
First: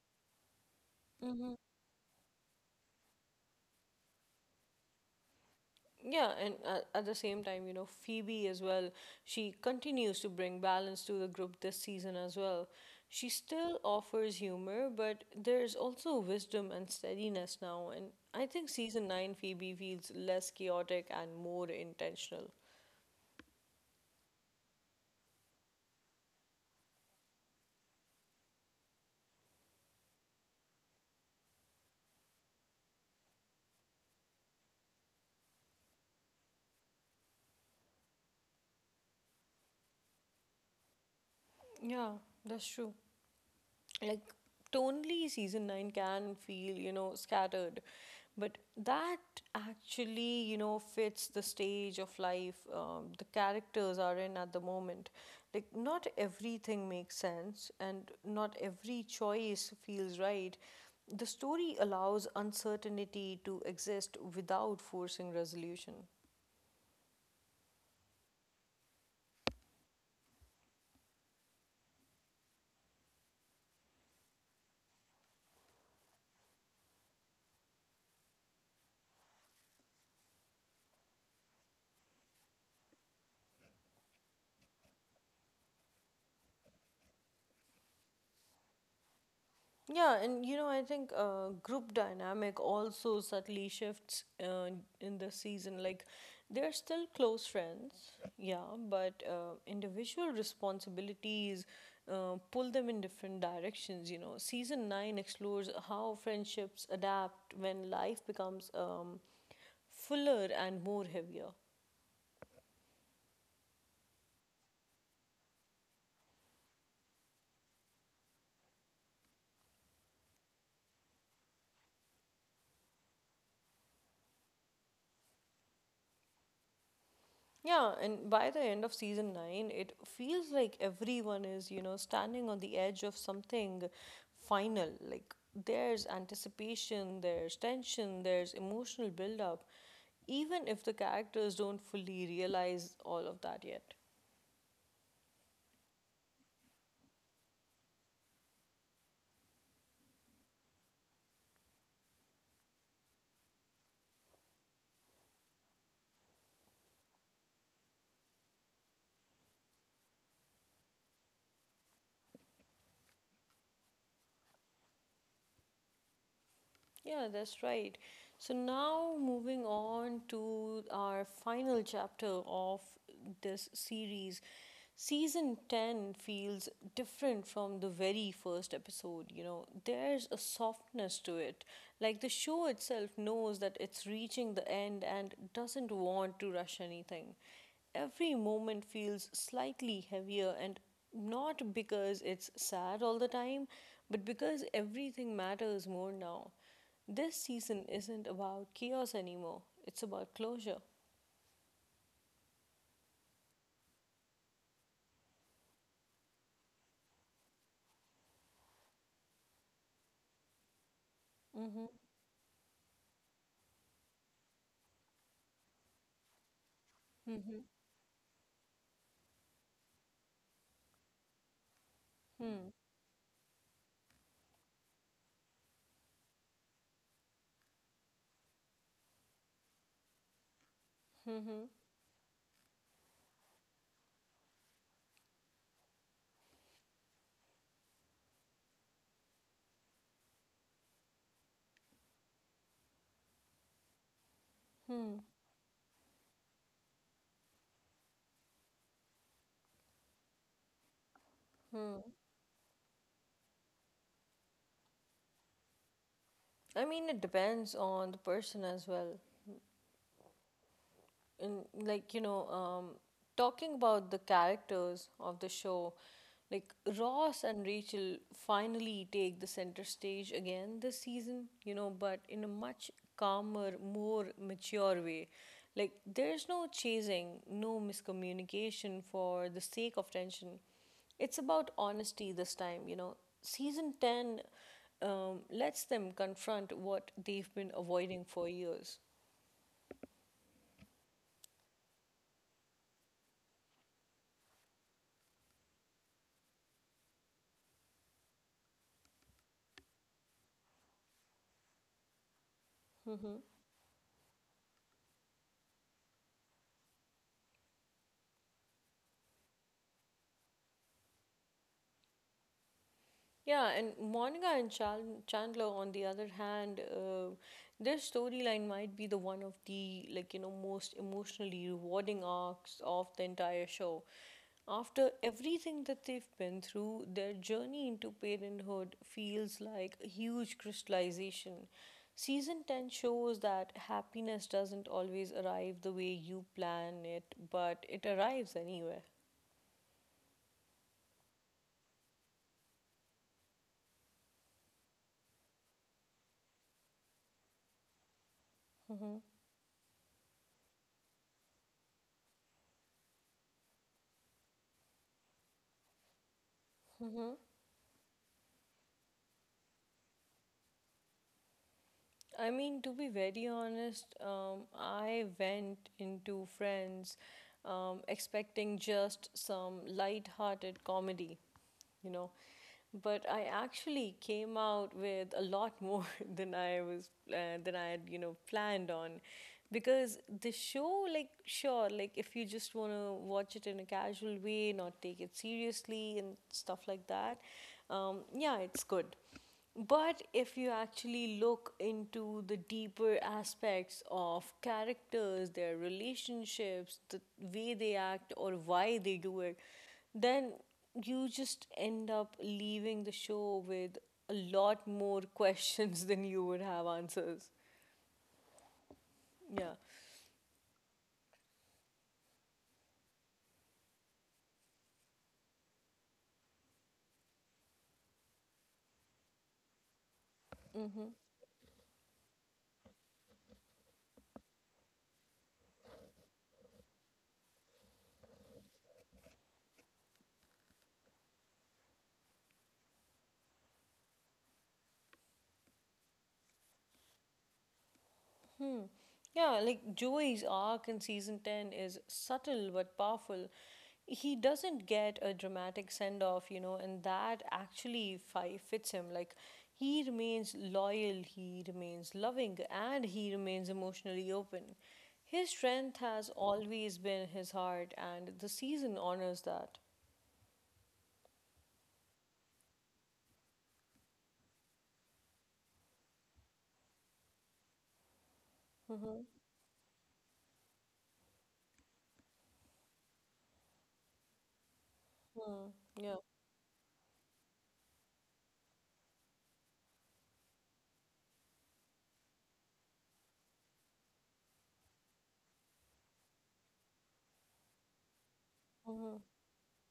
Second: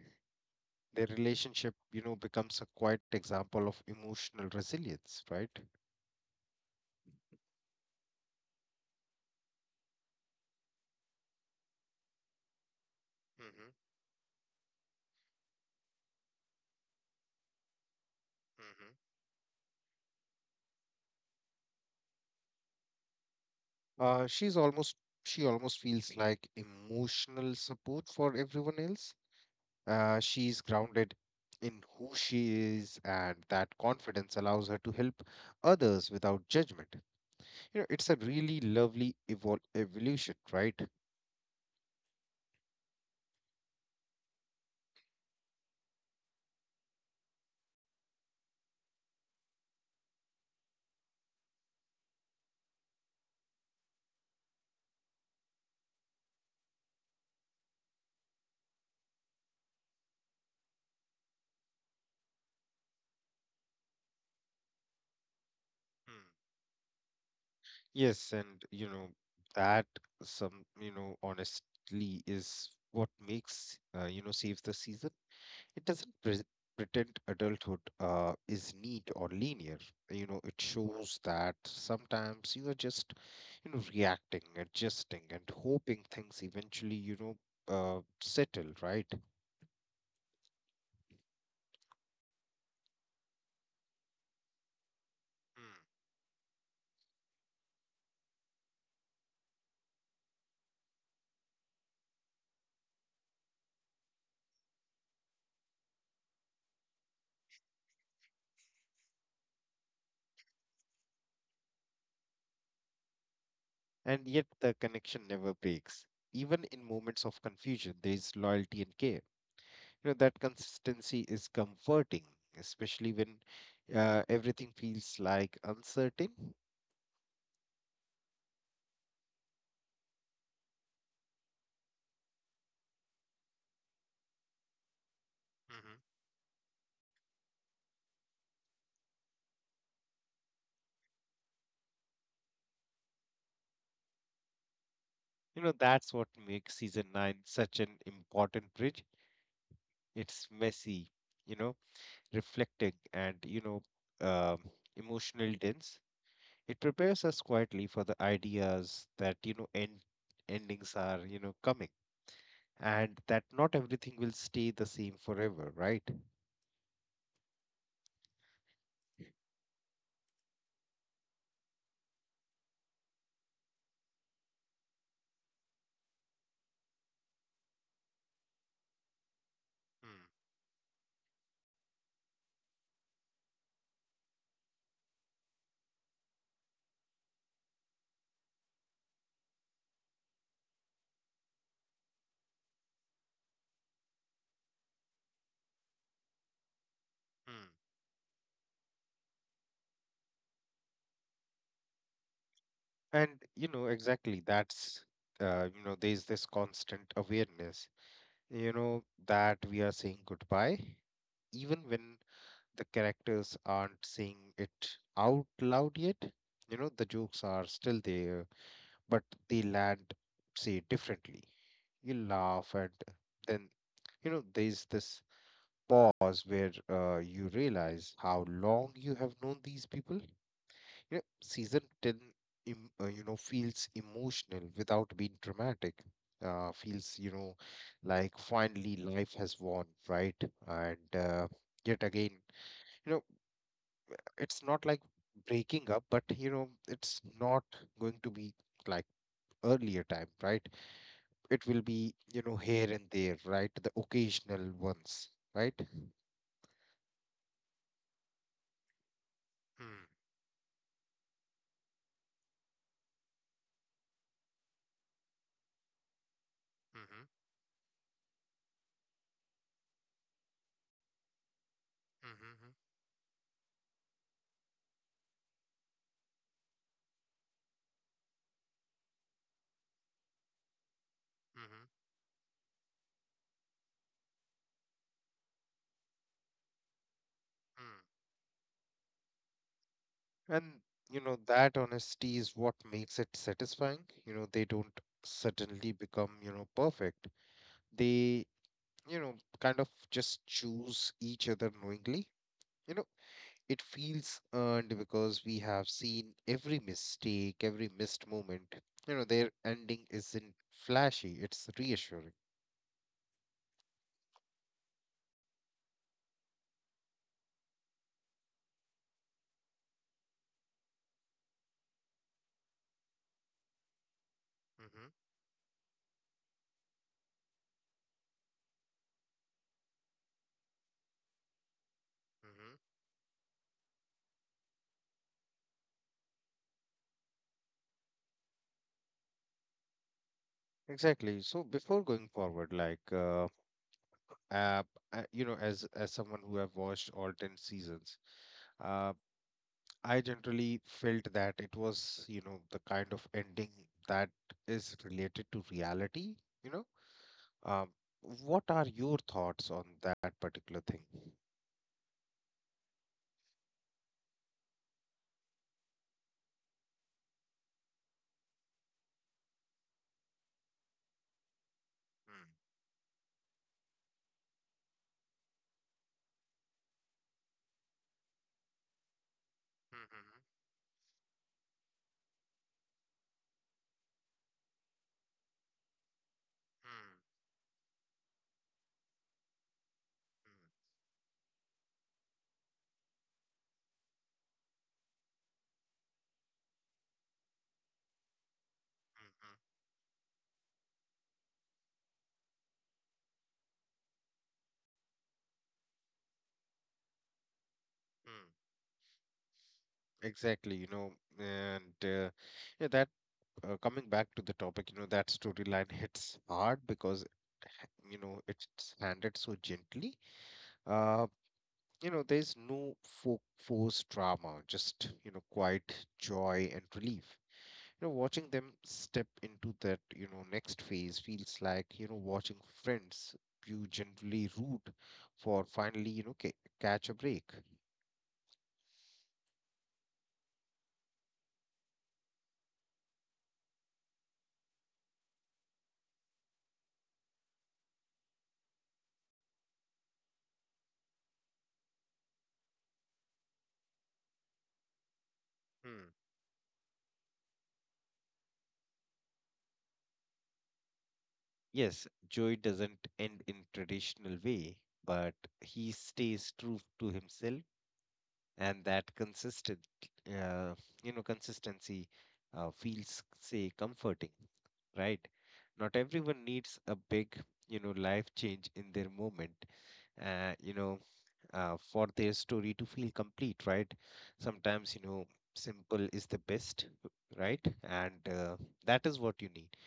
Their it. relationship you know becomes a quite example of emotional resilience, right? Yeah, and at the same time, you know, Phoebe as well, she continues to bring balance to the group this season as well. She still Mm-hmm. offers humor, but there's also wisdom and steadiness now. And I think Mm-hmm. season 9 Phoebe feels less chaotic and more intentional. uh she's almost she almost feels like emotional support for everyone else. She's grounded in who she is, and that confidence allows her to help others without judgment. You know, it's a really lovely evolution, right? Yeah, that's true. Like tonally, season 9 can feel, you know, scattered, but that actually, you know, fits the stage of life the characters are in at the moment. Like, not everything makes sense and not every choice feels right. The story allows uncertainty to exist without forcing resolution. Hmm. Yes, and you know that some you know honestly is what makes you know saves the season. It doesn't pretend adulthood is neat or linear. You know, it shows that sometimes you are just you know reacting, adjusting, and hoping things eventually you know settle, right? Yeah, and you know, I think group dynamic also subtly shifts in the season. Like, they're still close friends, yeah, but individual responsibilities pull them in different directions. You know, season nine explores how friendships adapt when life becomes fuller and more heavier. And yet the connection never breaks. Even in moments of confusion, there is loyalty and care. You know, that consistency is comforting, especially when everything feels like uncertain. Yeah, and by the end of season 9, it feels like everyone is, you know, standing on the edge of something final. Like, Hmm. there's anticipation, there's tension, there's emotional build up, even if the characters don't fully realize all of that yet. You know, that's what makes season nine such an important bridge. It's messy, you know, reflecting and, um, emotional dense. It prepares us quietly for the ideas that, you know, endings are, you know, coming, and that not everything will stay the same forever, right? Yeah, that's right. So now moving on to our final chapter of this series. Season 10 feels different from the very first episode, you know. Hmm, There's a softness to it. Like, the show itself knows that it's reaching the end and doesn't want to rush anything. Every moment feels slightly heavier, and not because it's sad all the time, but because everything matters more now. This hmm. season isn't about chaos anymore, it's about closure. And you know exactly that's you know there's this constant awareness, you know, that we are saying goodbye, even Mm-hmm. when the characters aren't saying it out loud yet. You know, the jokes Mm-hmm. are still there, but they land, say, differently. You Mm-hmm. laugh, and then you know there's this pause where you realize how long you have known these people. Yeah, Mm-hmm. season 10 you know feels emotional without being dramatic. Feels you know like finally life has won, right? and yet again you know it's not like Hmm. breaking up, but you know it's not going to be like earlier time, right? It will Hmm. be you know here and there, right, the occasional ones, right? I mean, it depends on the person as well. Mm-hmm. In like, talking about the characters of the show, like Mm-hmm. Ross and Rachel finally take the center stage again this season, you know, but in a Mm-hmm. much calmer, more mature way. Like, there's no chasing, no miscommunication for the sake of tension. It's about honesty this time, you know. Season 10 lets them confront what they've been Mm-hmm. avoiding for years. And you know, that honesty is what makes it satisfying. You know, they don't suddenly become, you know, perfect. They, you know, kind of just choose each other knowingly. You know, Mm-hmm. it feels earned because we have seen every mistake, every missed moment. You know, their ending isn't flashy, it's reassuring. Yeah, and Monica and Chandler, on the other hand, their storyline might be the one of the, like, you know, most emotionally rewarding arcs of the entire show. After Hmm, everything that they've been through, their journey into parenthood feels like a huge crystallization. Season hmm. 10 shows that happiness doesn't always arrive the way you plan it, but it arrives anyway. Exactly. So before going forward, uh, you know, as someone who have watched all 10 seasons, uh, I generally felt that it was, you know, the kind of ending that is related to reality, you know. Um, what are your thoughts on that particular thing? I mean, to be very honest, I went into Friends expecting just some light-hearted comedy, you know. Hmm, But I actually came out with a lot more than I was than I had, you know, planned on, hmm, because the hmm, show, like, sure, like, if you just want to watch it in a casual way, not take it seriously and stuff like hmm, that, yeah, it's good. But if you actually look into the deeper aspects of characters, their relationships, the way they act, or why they do it, hmm, then you just end up leaving the show with a lot more questions than you would have answers. hmm, hmm. Yeah. Exactly, you know, and yeah, that coming back to the topic, you know, that storyline hits hard because, you know, it's handled so gently. Uh, You know, there's no forced drama, just, you know, quiet joy and relief. You know, watching them step into that, you know, next phase feels like, you know, watching friends you generally root for finally, you know, catch a break. Yeah, like Joey's arc in season 10 is subtle but powerful. He doesn't get a dramatic send off, you know, and that actually fits him. Like, he remains loyal, he remains loving, and he remains emotionally open. His strength Hmm. has always been his heart, and the season honors that. Yes, Joey doesn't end in traditional way, but he stays true to himself, and that Mm-hmm. Uh, you know, consistency feels, say, comforting, right? Hmm. Not Yeah. everyone needs a big, you know, life change in their moment, uh, you know, for their story to feel complete, right? Sometimes, you know, simple is the best, right? And that Mm-hmm. is what you need.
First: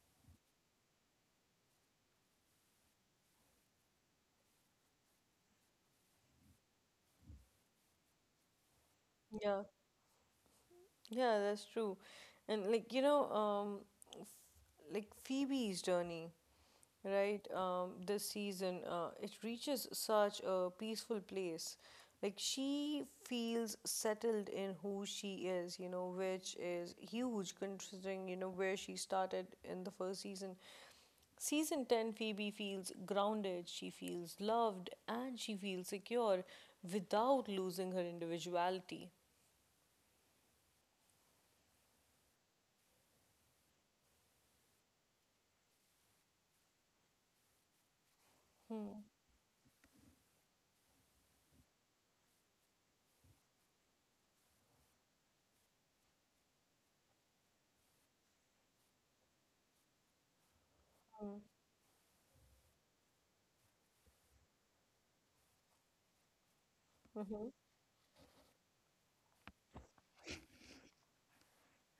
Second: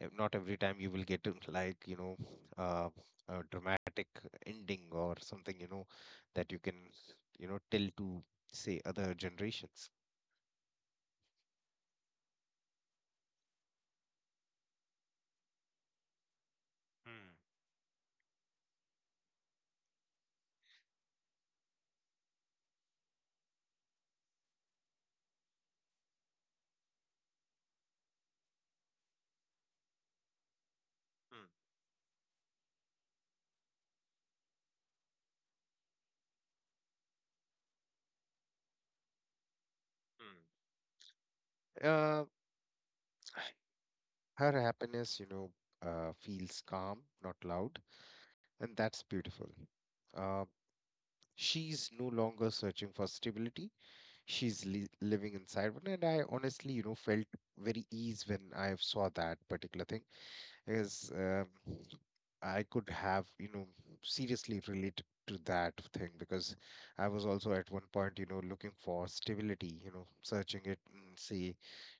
Not every time you will get like, you know, uh, a dramatic ending or something, you know, that you can, you know, tell to say other Yeah. generations. Yeah, that's true. And, like, you know, f- like Phoebe's journey. Hmm. Right, this season, it reaches such a peaceful place. Like, she feels settled in who she is, you know, which is huge considering, you know, where she started in the first season. Season 10 Phoebe feels grounded, she feels loved, and she feels secure without losing her individuality. Hmm. Hmm. Her happiness, feels calm, not loud, and Hmm. that's beautiful. Uh, she's no longer searching for stability. She's living inside one, and I honestly, you know, felt very ease when I saw that particular thing. Is I could have, you know, seriously related to that thing because I was also at one point, you know, looking for stability, you know, searching it in, say,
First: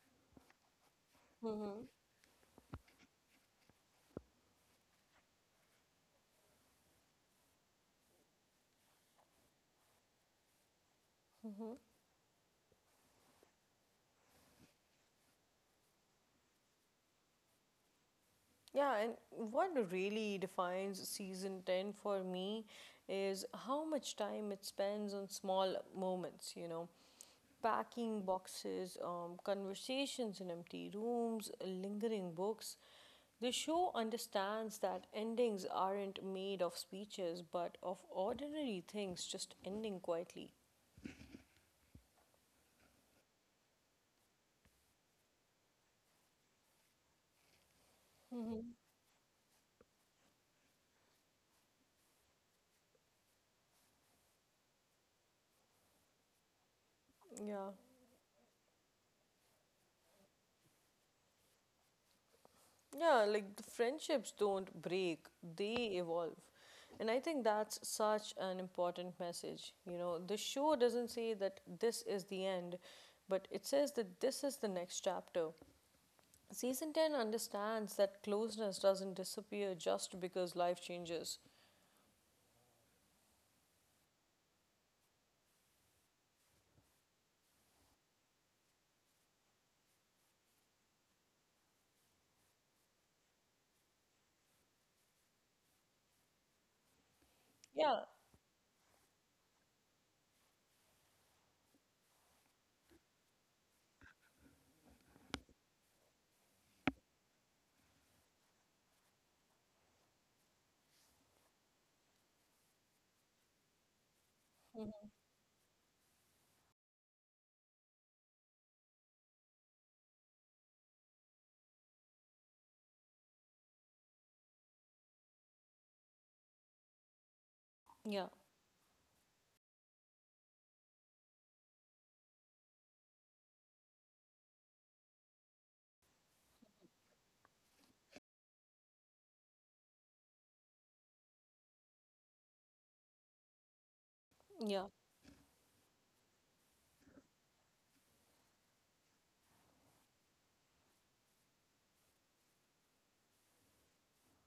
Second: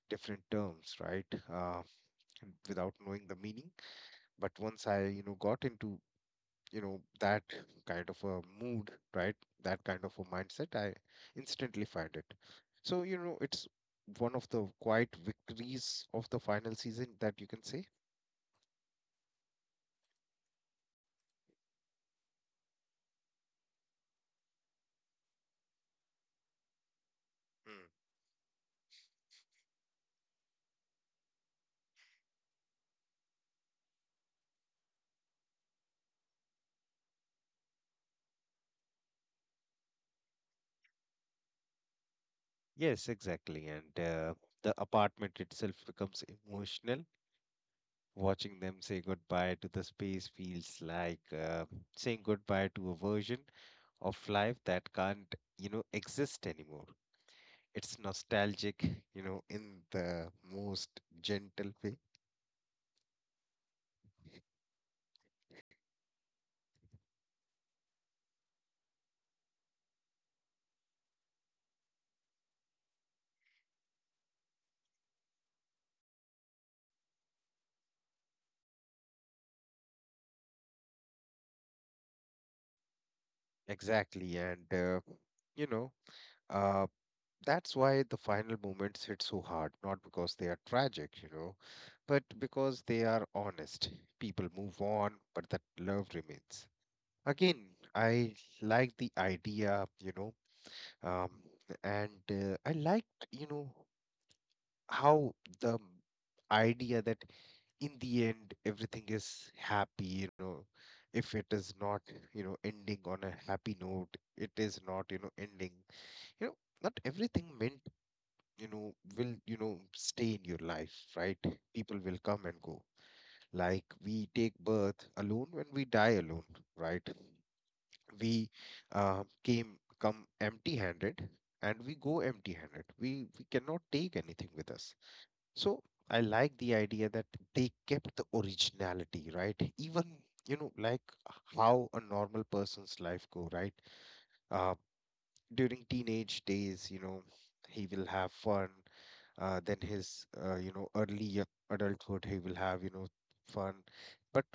different terms, right? Uh, without knowing the meaning. But once I you know got into you know that kind of a mood, right, that kind of a mindset, I instantly find it. So you know it's one of the quiet victories of the final season that you can say. Yeah, and what really defines season 10 for me is how much time it spends on small moments, you know, Mm. packing boxes, conversations in empty rooms, lingering books. The show understands that endings aren't made of speeches, but of ordinary things just ending quietly. Yes, exactly. and the apartment itself becomes emotional. Watching Hmm. them say goodbye to the space feels like saying goodbye to a version of life that can't you know exist anymore. Yeah. It's nostalgic, you know, in the most gentle way. Yeah, like the friendships don't break, they evolve. And I think that's such an important message. You know, the show doesn't say that this is the end, but it says that this is the next chapter. Season 10 understands that closeness doesn't disappear just because life changes. Exactly. You know, uh, that's why the final moments hit so hard, not because they are tragic, you know, but because they are honest. People move on, but that love remains. Again, Yeah. I like the idea, you know, um, and I liked, you know, how the idea that in the end everything is happy, you know. If it is not you know ending on a happy note, it is not you Mhm. know ending, you know. Not everything meant you know will you know stay in your life, right? People will come and go, like we take birth alone when we die alone, right? Yeah. We uh, came come empty handed, and we go empty handed. We cannot take anything with us. So I like the idea that they kept the originality, right? Even, you know, like how a normal person's life go, right? Uh, Yeah. during teenage days, you know, he will have fun. Then his, you know, early adulthood, he will have, you know, fun. But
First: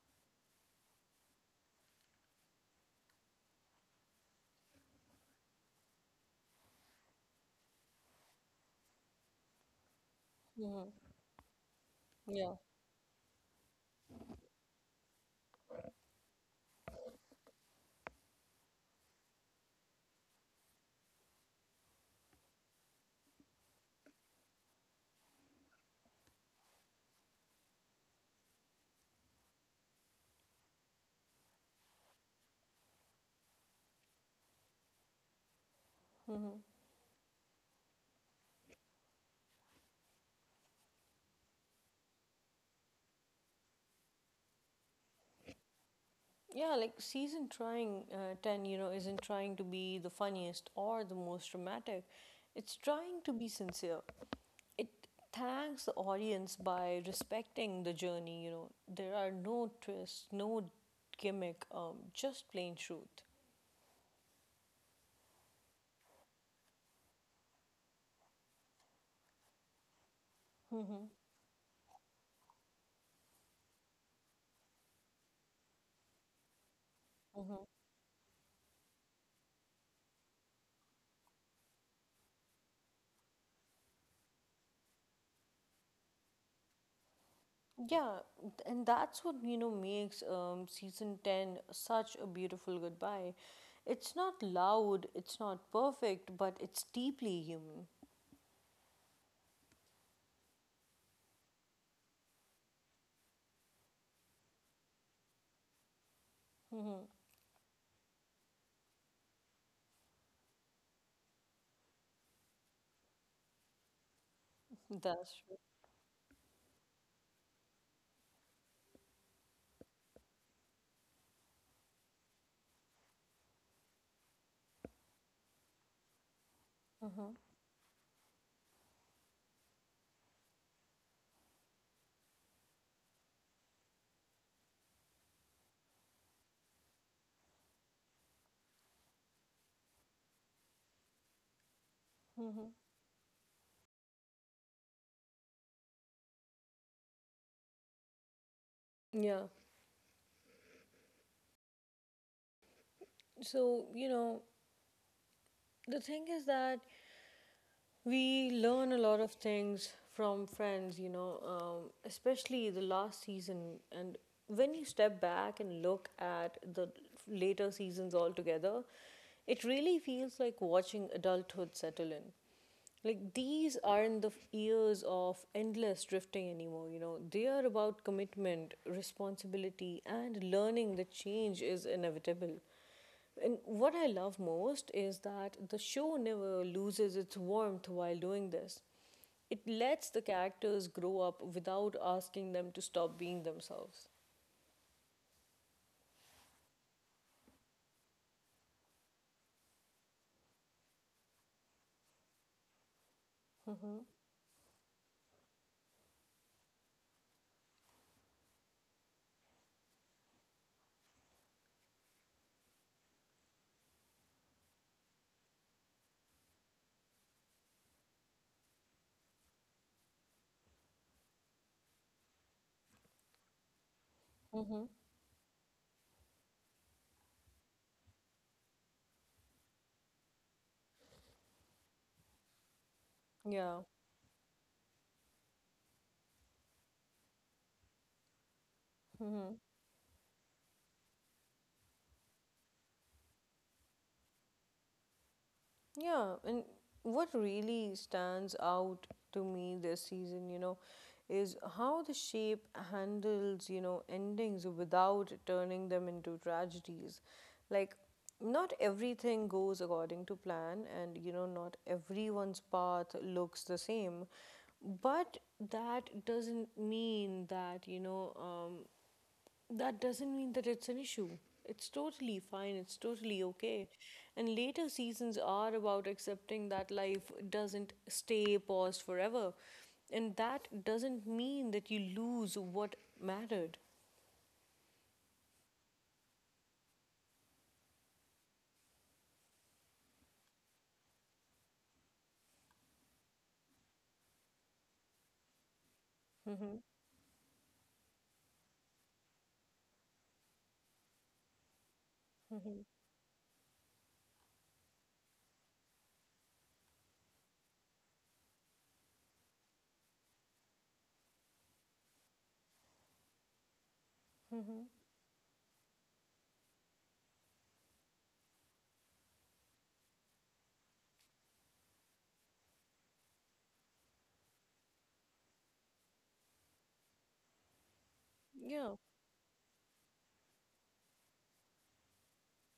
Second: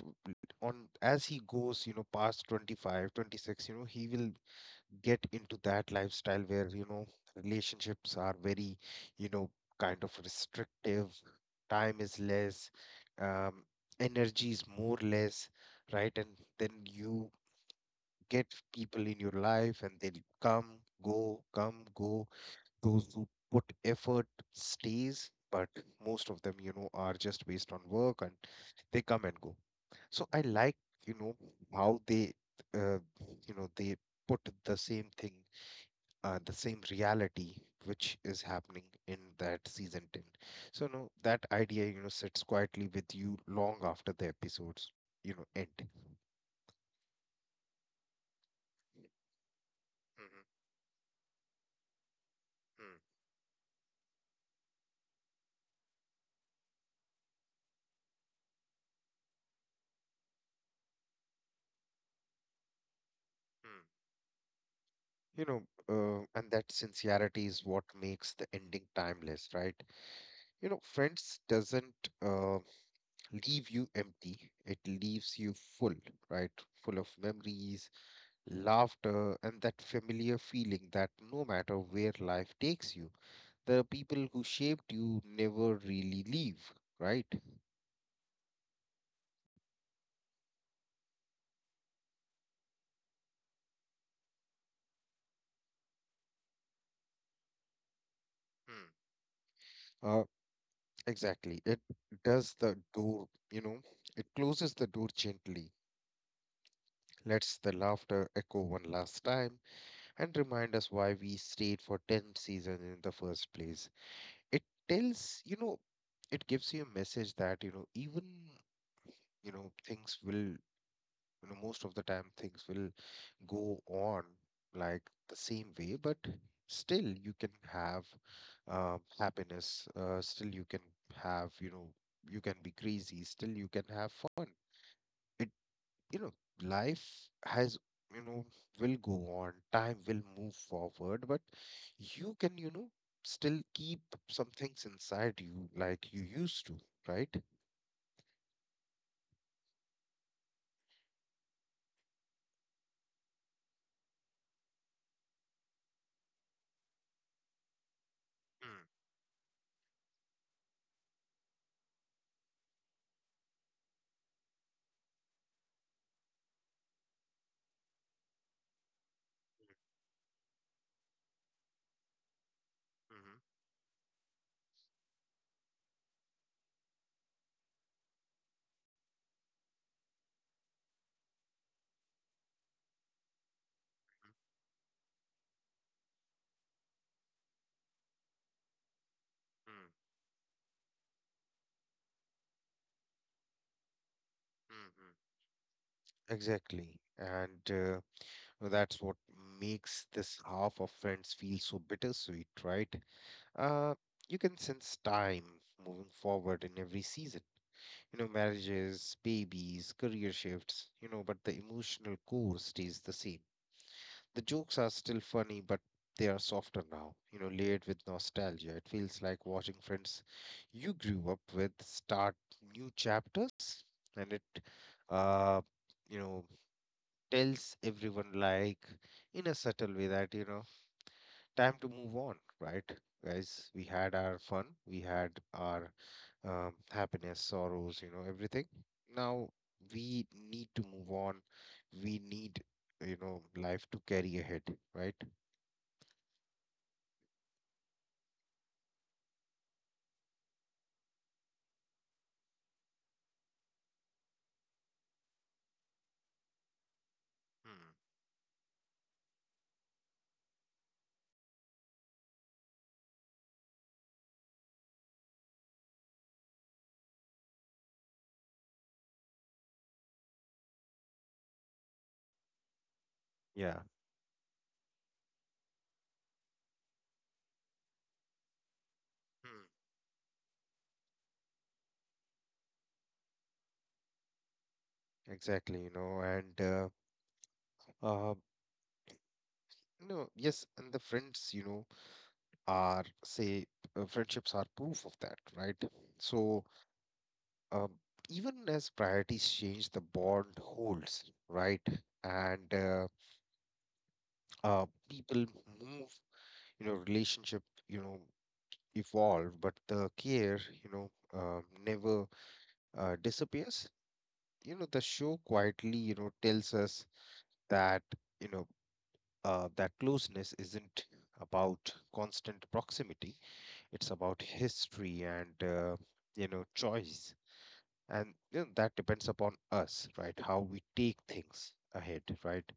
on as he goes, you know, past 25, 26, you know, he will get into that lifestyle where you know relationships are very you know kind of Hmm. restrictive, time is Yeah. less, um, energy is more less, right. And then you get people in your life, and they'll come go, come go. Those who put effort stays, but most of them you know are just based on work, and they come and go. So I like, you know, how they, uh, they put the same thing, the Hmm. same reality, which is happening in that season 10. So no, that idea you know sits quietly with you long after the episodes you know end. Yeah, like season trying 10, you know, isn't trying to be the funniest Mm-hmm. or the most dramatic. It's trying to be sincere. It thanks the audience by respecting the journey. You know, there are no twists, no gimmick, just plain truth. Mm-hmm. you know and that sincerity is what makes the ending timeless, right? You know, Hmm. friends doesn't leave you empty, it leaves you full. Right, full of Hmm. memories, laughter, and that familiar feeling that no matter where life takes you, the people who shaped you never really leave, right? Yeah, and that's what, you know, makes season 10 such a beautiful goodbye. It's not loud, it's not perfect, but it's deeply human. Hmm. Uh, exactly. It does the door, you know, it closes the door gently, Hmm. lets the laughter echo one last time, and remind us why we stayed for 10 seasons in the first place. It That's tells, true. you know, it gives you a message that, you know, even, things will, most of the time, things will go on like the same way, but still Hmm. you can have happiness. Still you can have, you know, you can be crazy, still you can have fun. It you know Life has, you know will go on, time will move forward, but you can, Hmm. Still keep some things inside you like you used to, right? Yeah. So, you know, the thing is that we Mm, learn a lot of things from Friends, you know, especially the last season. And when you step back and look at the later seasons altogether, it really feels like watching adulthood settle in. Like, mhm, these aren't the years of endless drifting anymore, you know. They are about commitment, responsibility, and learning that change is inevitable. And what I love most is that the show never loses its warmth while doing this. It mhm, lets the characters grow up without asking them to stop being themselves. mm, mhm. Exactly. And so that's what makes this half of friends feel so bittersweet, right? Uh, you can sense time moving forward in every season. You know, marriages, babies, career shifts, you know, but the emotional core stays the same. The jokes are still funny, but they are softer now, you know, layered with nostalgia. It feels like watching friends you grew up with start new chapters, and it, uh, you know, tells everyone, like, in a subtle way, that you know, time to move on, right? Guys, Yeah. we had our fun, we had our happiness, sorrows, you know, everything. Now Hmm. we need to move on, we need you know, life to carry ahead, right? Yeah. And what really stands out to me this season, you know, is how the shape handles, you know, endings without turning them into tragedies. Like, Hmm. not everything goes according to plan, and, you know, not everyone's path looks the same. But that doesn't mean that, that doesn't mean that it's an issue. It's totally fine, it's totally Yeah. okay. And later seasons are about accepting that life doesn't stay paused forever. Hmm. And that doesn't mean that you lose what mattered. Exactly, you know. And uh no, yes, and the friends, you know, are say friendships are proof of that, right? So Mm-hmm, um, even as priorities change, the bond holds, right? And mm-hmm, people move, you know, relationship, you know, evolve, but the care, you know, never disappears. You know, mm-hmm. the show quietly, you know, tells us that, you know, that closeness isn't about constant proximity. It's about history and, you know, choice. And you know, Yeah, that depends upon us, right, how we take things ahead, right?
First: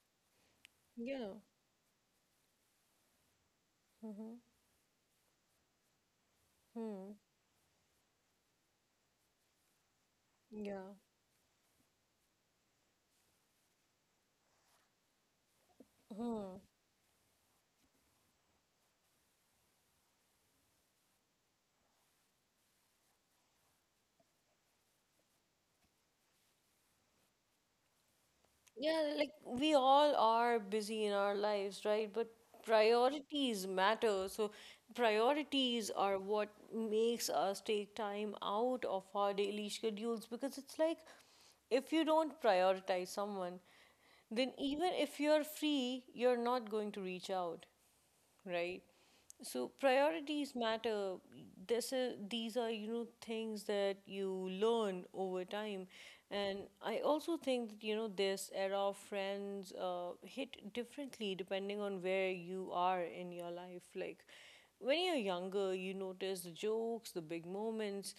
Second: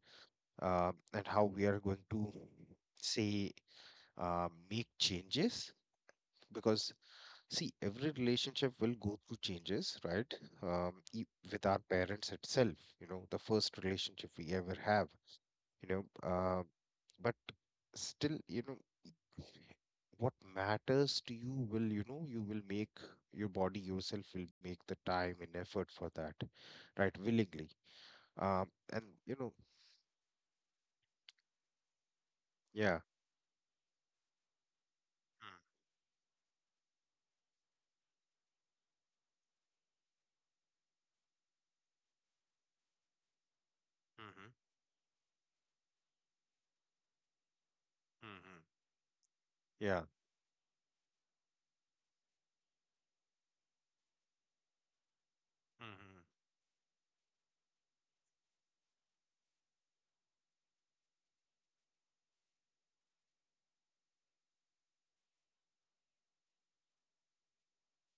Um, and yeah. how we are going to say, Mm-hmm, uh, make changes, because mm-hmm. see, every relationship will go through changes, right? Yeah. Um, with our parents itself, you know, the first relationship we ever have, you know, uh, but still, you know, what matters to you will, you know, you will make, your body yourself will make the time and effort for that, right, willingly. Um, and Yeah, like you know, we all are busy in our lives, right? But yeah. priorities matter. So priorities are what makes us take time out of our daily schedules because it's like if you don't prioritize someone, Mm-hmm. then even if you're free, you're not going to reach out, Mm-hmm. right? So Yeah. priorities matter. These are things that you learn over time. Mm-hmm. And I also think that, this era of friends hit differently depending on where you are in your life. Like when you're younger, you notice the jokes, the big moments.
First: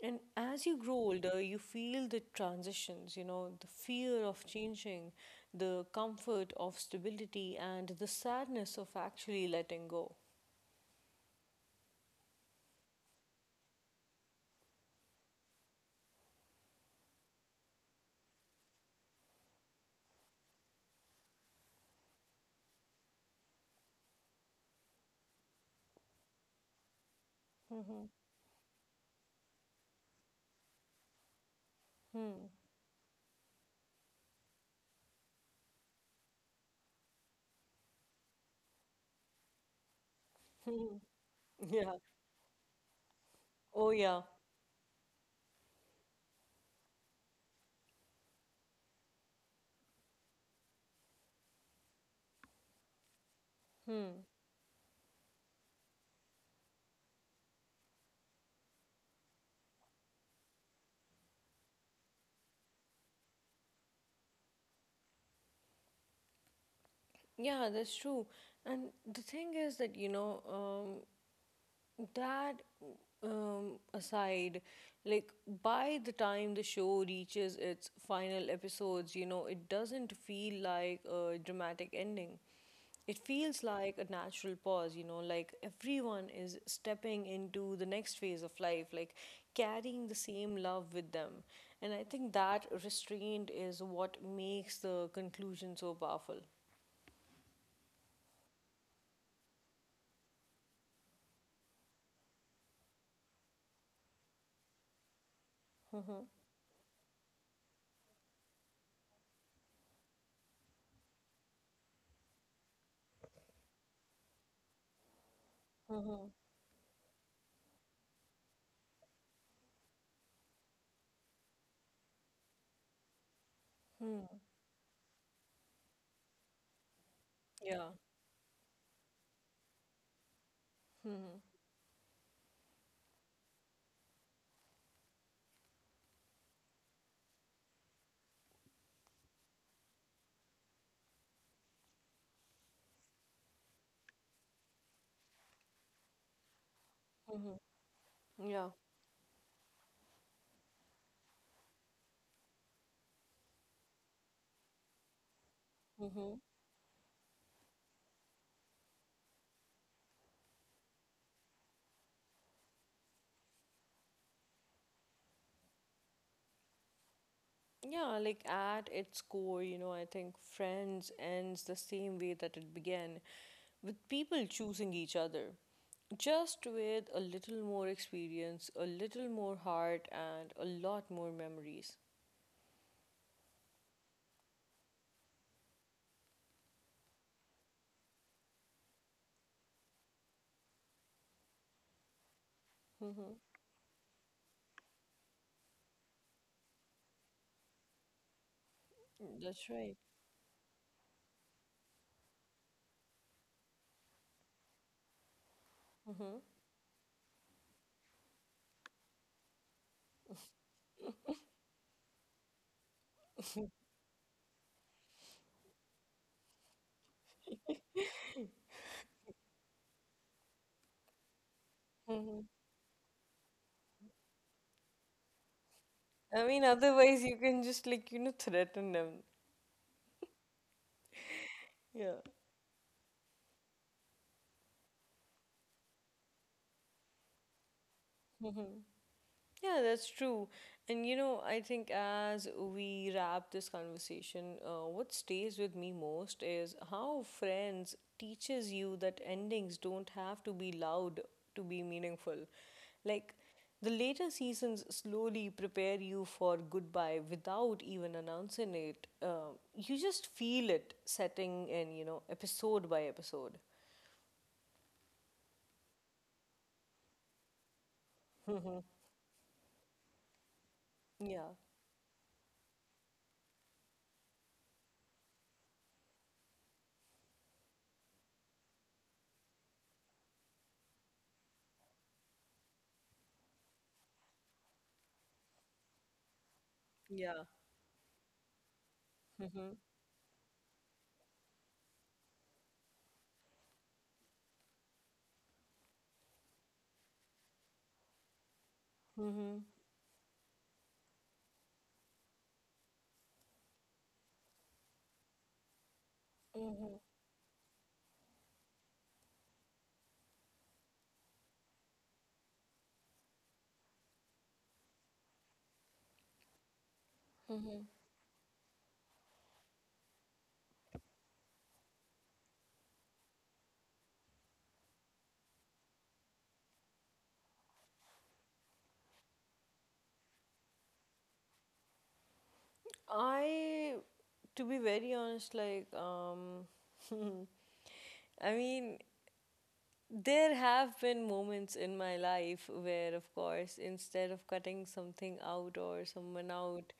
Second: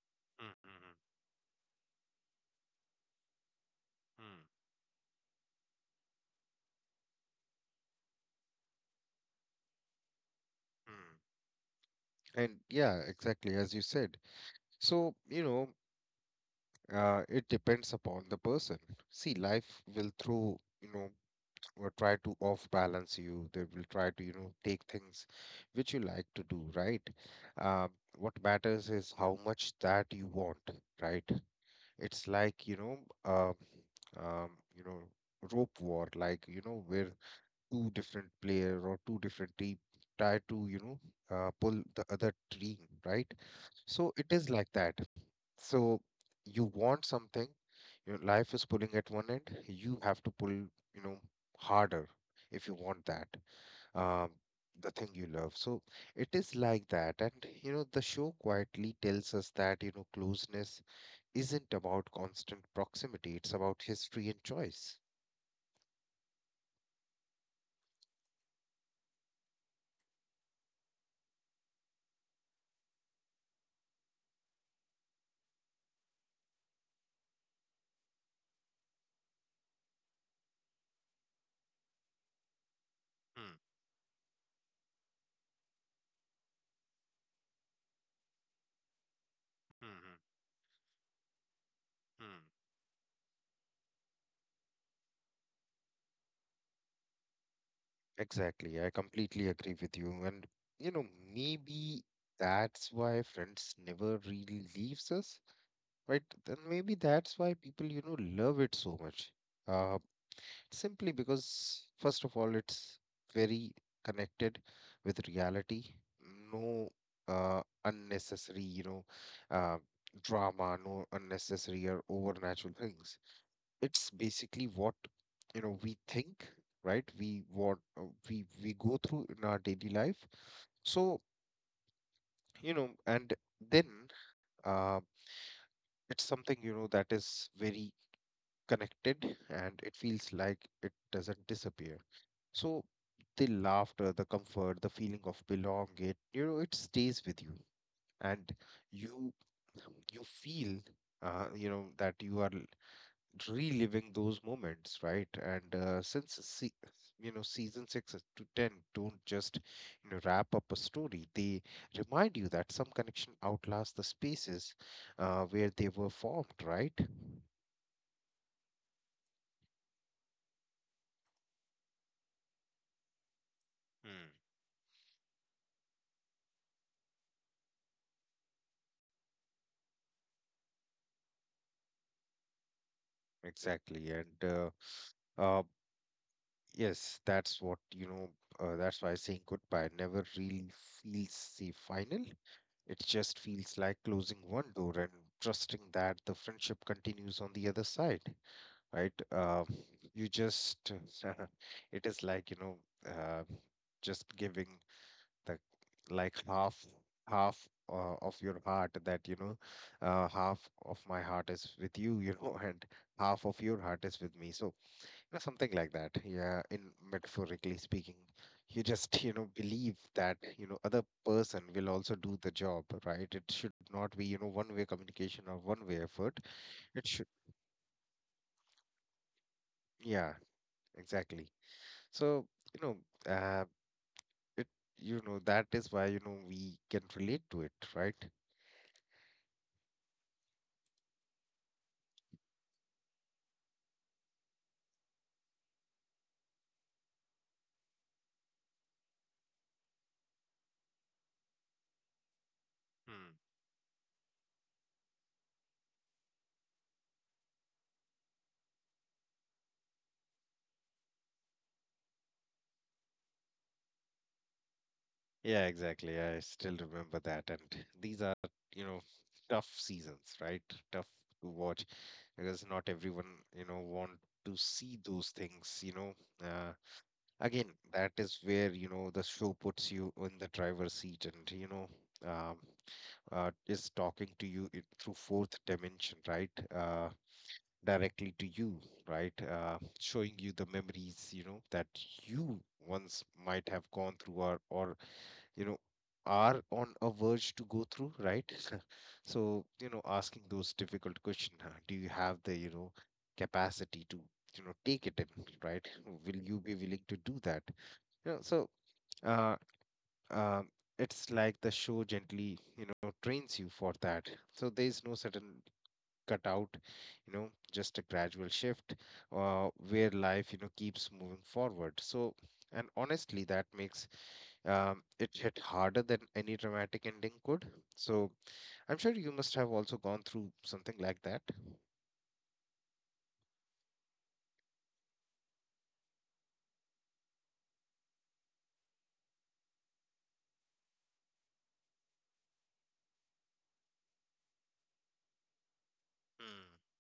And as you Mm-hmm. grow older, you feel the transitions, you know, the fear of changing, the comfort of stability, and the sadness of actually letting go. Mm-hmm. And yeah, exactly as you said. So you know, it depends upon the person. See, life will throw, you know, or try to off balance you. They will try to, you know, take things which you like to do, right? Um, Hmm. what matters is how much that you want, right? It's Hmm. like, um, um, you know, rope war, like, you know, where two different player or two different team try to, you Hmm. know, pull Yeah. the other team, right? Oh, So yeah. it is like that. So you want something, your life is pulling at one end. You have to pull, you know, harder if you want that. Hmm. Um, the thing you love. So it is like that. And, you know, the show quietly tells us that, you know, closeness isn't about constant proximity, it's about history and choice. Yeah, that's true. And the thing is that, aside, like by the time the show reaches its final episodes, it doesn't feel like a dramatic ending. It Hmm. feels like a natural pause, you know, like everyone is stepping into the next phase of life, like carrying the Hmm. same love with them. And I Hmm. think Hmm. that restraint is what makes the conclusion so powerful. Exactly. I completely agree with you. And, you know, maybe that's why Friends never really leaves us, right? Then maybe that's why people, you know, love it so much. Uh, Simply because, first of all, it's very connected with reality. No unnecessary, you know, uh, drama, no unnecessary or overnatural things. It's basically what, you know, we think, right? Yeah. We go through in our daily life. So, you know, and then uh, it's something, you know, that is very connected and it feels like it doesn't disappear. So the laughter, the comfort, the feeling of belonging, you know, it stays with Hmm. you, and Yeah. you you feel, you know, that you are reliving those moments, right? And Hmm. since se you know, season six is to 10 don't just, you know, wrap up a story; they remind you that some connection outlasts the spaces where they were formed, right? Yeah, like at its core, I think Friends ends the same way that it began, with Hmm, people choosing each other. Just with a little more experience, a little more heart, and a lot more memories. exactly. and. Uh, Yes, that's what, you know, that's why saying goodbye never really feels the final. It Mm-hmm. just feels like closing one door and trusting that the friendship continues on the other side, right? That's right. You just, it is like, you know, uh, just giving the Mm-hmm. like half, half of your heart that, you know, half of my heart is with you, you know, and half of your heart is with me. So, yeah, something like that. Yeah, in metaphorically speaking, you just, you know, believe that, you know, other person will also do Mm-hmm. the job, right? It should not be, you know, one-way communication or one-way effort. I mean, It otherwise, should, you can just, like, you know, threaten them. yeah, exactly. Yeah. So, you know, it, you know, that is why, you know, we can relate to it, right? Yeah, that's true. And I think as we wrap this conversation, what stays with me most is how friends teaches you that endings don't have to be loud to be meaningful. Like the later seasons slowly prepare you for goodbye without even announcing it. You just feel it setting in, you know, episode by episode. Yeah, exactly. I still remember that. And these are, you know, tough seasons, right? Tough to Yeah. watch, because not everyone, you know, want to see those things, you know. Uh, Again, that is where, you know, the show puts you in the driver's seat and, you know, um, is talking to you in, through fourth dimension, right? Yeah. Directly to you, right? Mm-hmm. Showing you the memories, you know, that you once might have gone through, or you know, are on a verge to go through, right? Mm-hmm. So you know, asking those difficult questions, do you have the, you know, capacity to, you know, take it in, right, will you be willing to do that, you know? So uh um it's like the show gently, you know, trains you for that, so there is no sudden cutout, you know, just a gradual shift, where life, you know, keeps moving forward. So and honestly, that makes it hit harder than any dramatic ending could. So I'm sure you must have also gone through something like that. I, to be very honest, I mean, there have been moments in my life where, of course, instead of cutting something out or someone Mm, out,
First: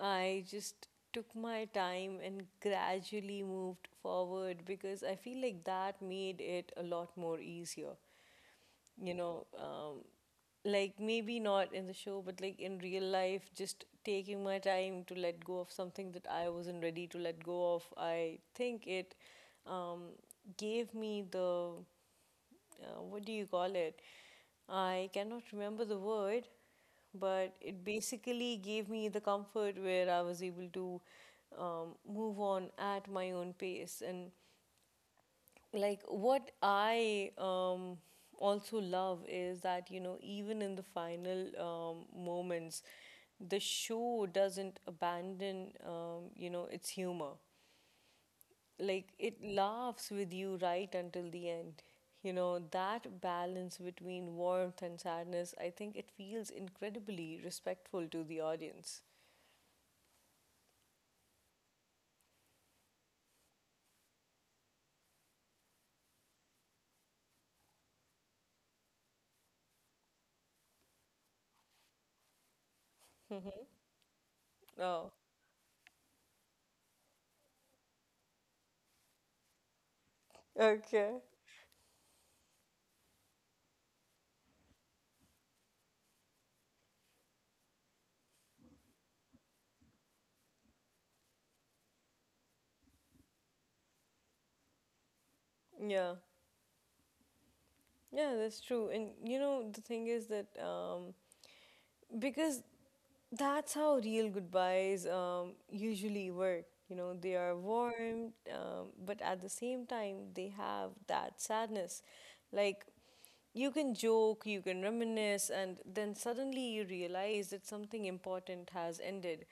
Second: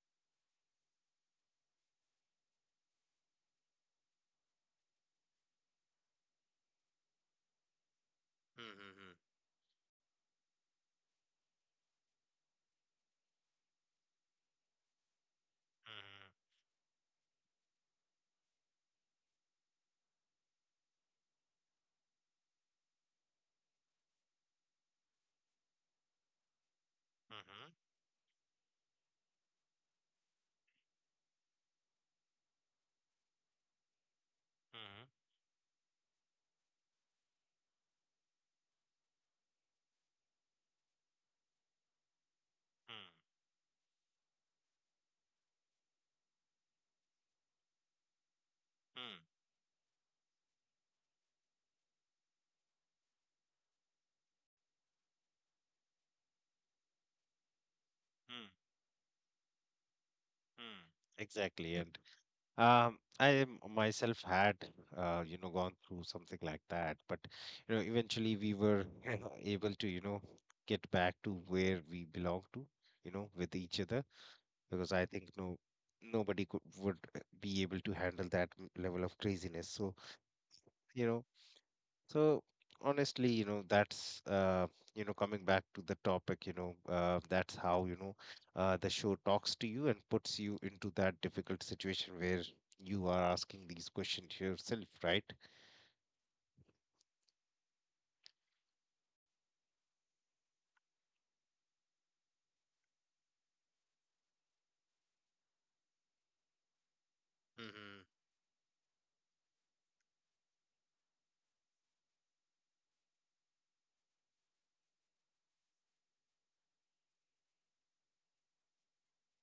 I just took my time and gradually moved forward because I feel like that made it a lot more easier, mm, you mm, know, um, like maybe not in the show, but like in real life, just taking my time to let go of something mm, that I wasn't ready to let go of. I think it um, gave me the, what do you call it? I cannot remember the word, but mm, it basically gave me the comfort where I was able to move on at my own pace. And mm, like what I also love is that, you know, even in the final moments, mm, the show doesn't abandon you know, its humor. mm, Like mm, it laughs with you right until the end. You know, that balance between warmth and sadness, I think it feels incredibly respectful to the mm, audience. mm. Exactly. And myself had, you know, gone through something like that. But, you know, eventually we were able to, you know, get back to where we belong to, you know, with Mhm. each other. Because I Oh, think no nobody could would be able to handle that level of craziness. So you okay. know, so honestly, you know, that's you know, coming back to the topic, you know, that's how, you know, the show talks to you and puts you into that difficult situation where you are asking these questions yourself, right? Yeah. Yeah, that's true. And the thing is that because That's how real goodbyes usually work. You know, they are Mm-hmm. warm, but at the same time, they have that sadness. Like, you can joke, you can reminisce, and then suddenly you realize that something important has ended.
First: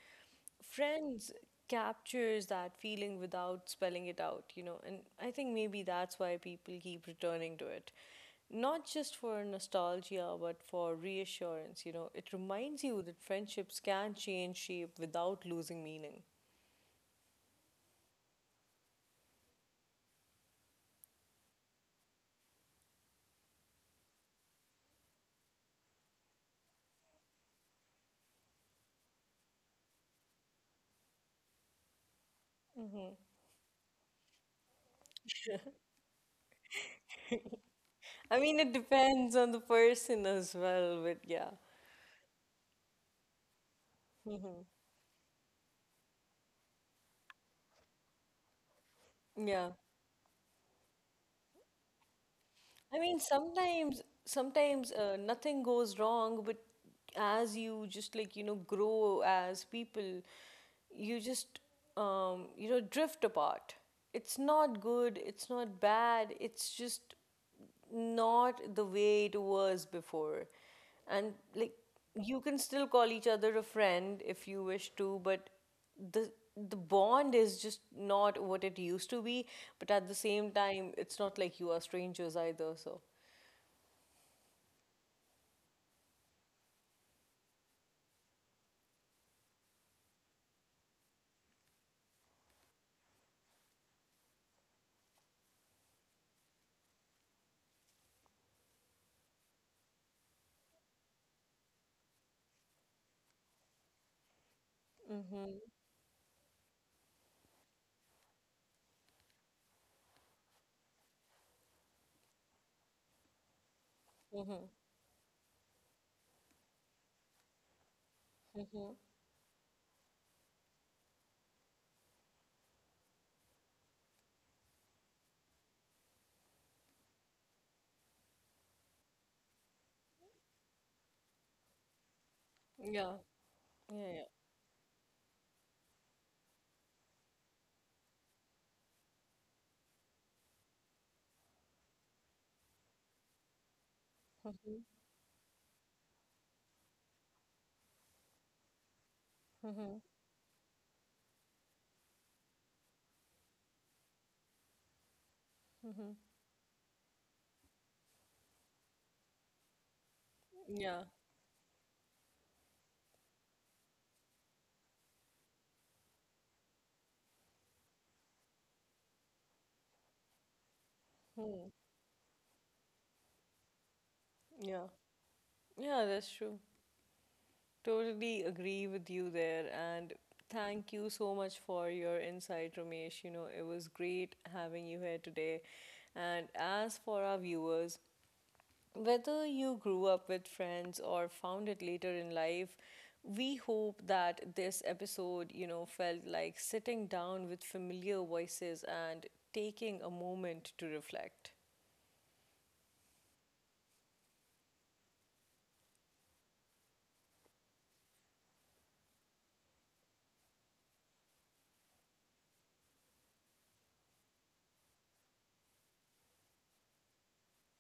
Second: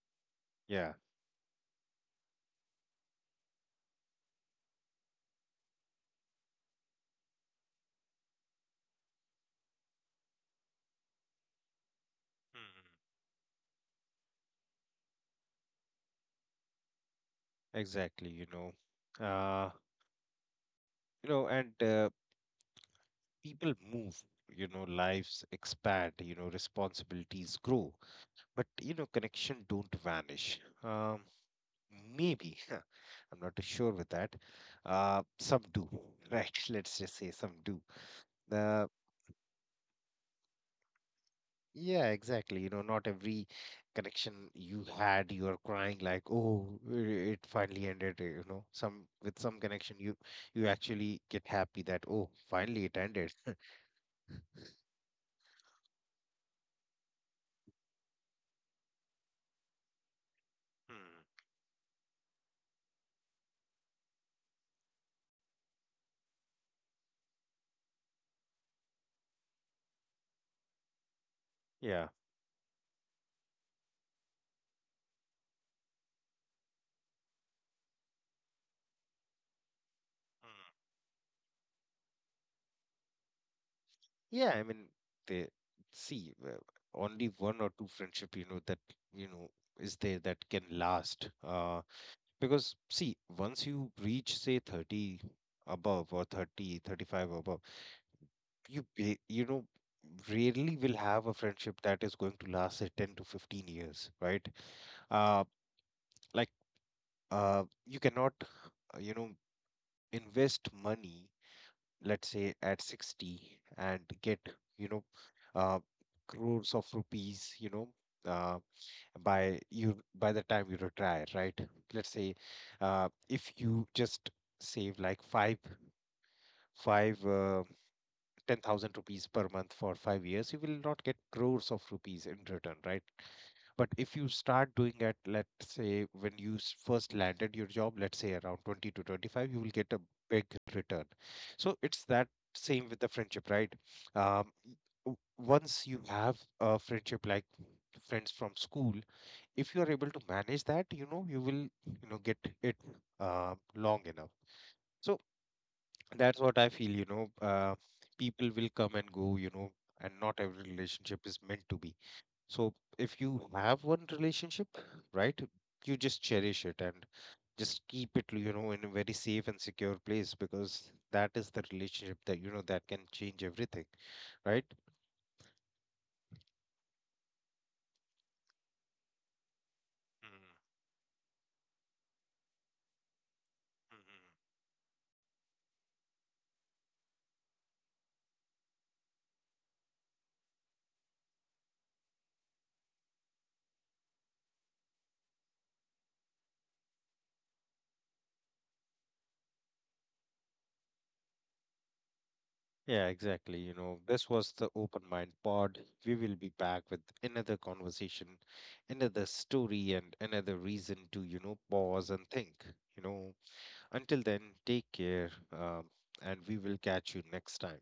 Yeah. Friends captures that feeling without spelling it out, you know, and I think maybe that's why people keep returning to it. Not just for nostalgia, but for reassurance. You know, it reminds Mm-hmm. you that friendships can change shape without losing meaning. Exactly, you know. You know, and People move, you know, lives expand, you know, responsibilities grow, but you know, connection don't vanish. Um, maybe I'm not too sure with that, some do, right. Let's just say some do. I mean, it uh, depends on the person as well, but yeah. yeah, exactly, you know, not every connection you had you are crying like, oh, it finally ended, you know, some, with some Yeah. connection, you actually get happy that, oh, finally it I mean, ended. sometimes nothing goes wrong, but as you just, like, you know, grow as people, you Hmm, just, you know, drift apart. It's not good, it's not bad, it's just not the way it was before. And like, yeah. you can still call each other a friend if you wish to, but the the bond is just not what it used to be, but at the same time it's not like you are strangers either. So Yeah, I mean, they see only one or two friendship, you know, that you know, is there that can last. Because see, once you reach say 30 above, or 30, 35 above, you know, rarely will have a friendship that is going to last say 10 to 15 years, right? Uh, mhm. like you cannot, you know, invest money, let's say at 60, and get, you know, uh, crores of rupees, you know, uh, by you, by the time you retire, right? Let's say if you just save like five 10,000 rupees per month for 5 years, you will not get crores of rupees in return, right? Yeah. But Yeah, if yeah. you start doing it, let's say when first landed your job, let's say around 20 to 25, you will get a big return. So it's that same with the friendship, right? Um, y- Once you have a friendship like friends from school, if you are Mhm. able to manage that, you know, you will, you know, get it long enough. So Mhm. that's what I feel, you know, people will come and go, you know, and not every Yeah. relationship is meant to be. So if you have one relationship, right, you just cherish it and just keep it, you know, in a very safe and secure place, because that is the relationship that, you know, that can change everything, right? yeah yeah, that's true, totally agree with you there. And Mhm, thank you so much for your insight, Ramesh, you know, it was great mhm. having you here today. And as for our viewers, whether you grew up with Friends or found it later in life, we hope that this episode, you know, felt like sitting down with familiar voices and taking a moment to reflect. Yeah, exactly. You know, this was the Open Mind Pod. We will be back with another conversation, another story, and another reason to, you know, pause and think. You know, until then, take care, and we will catch you next time.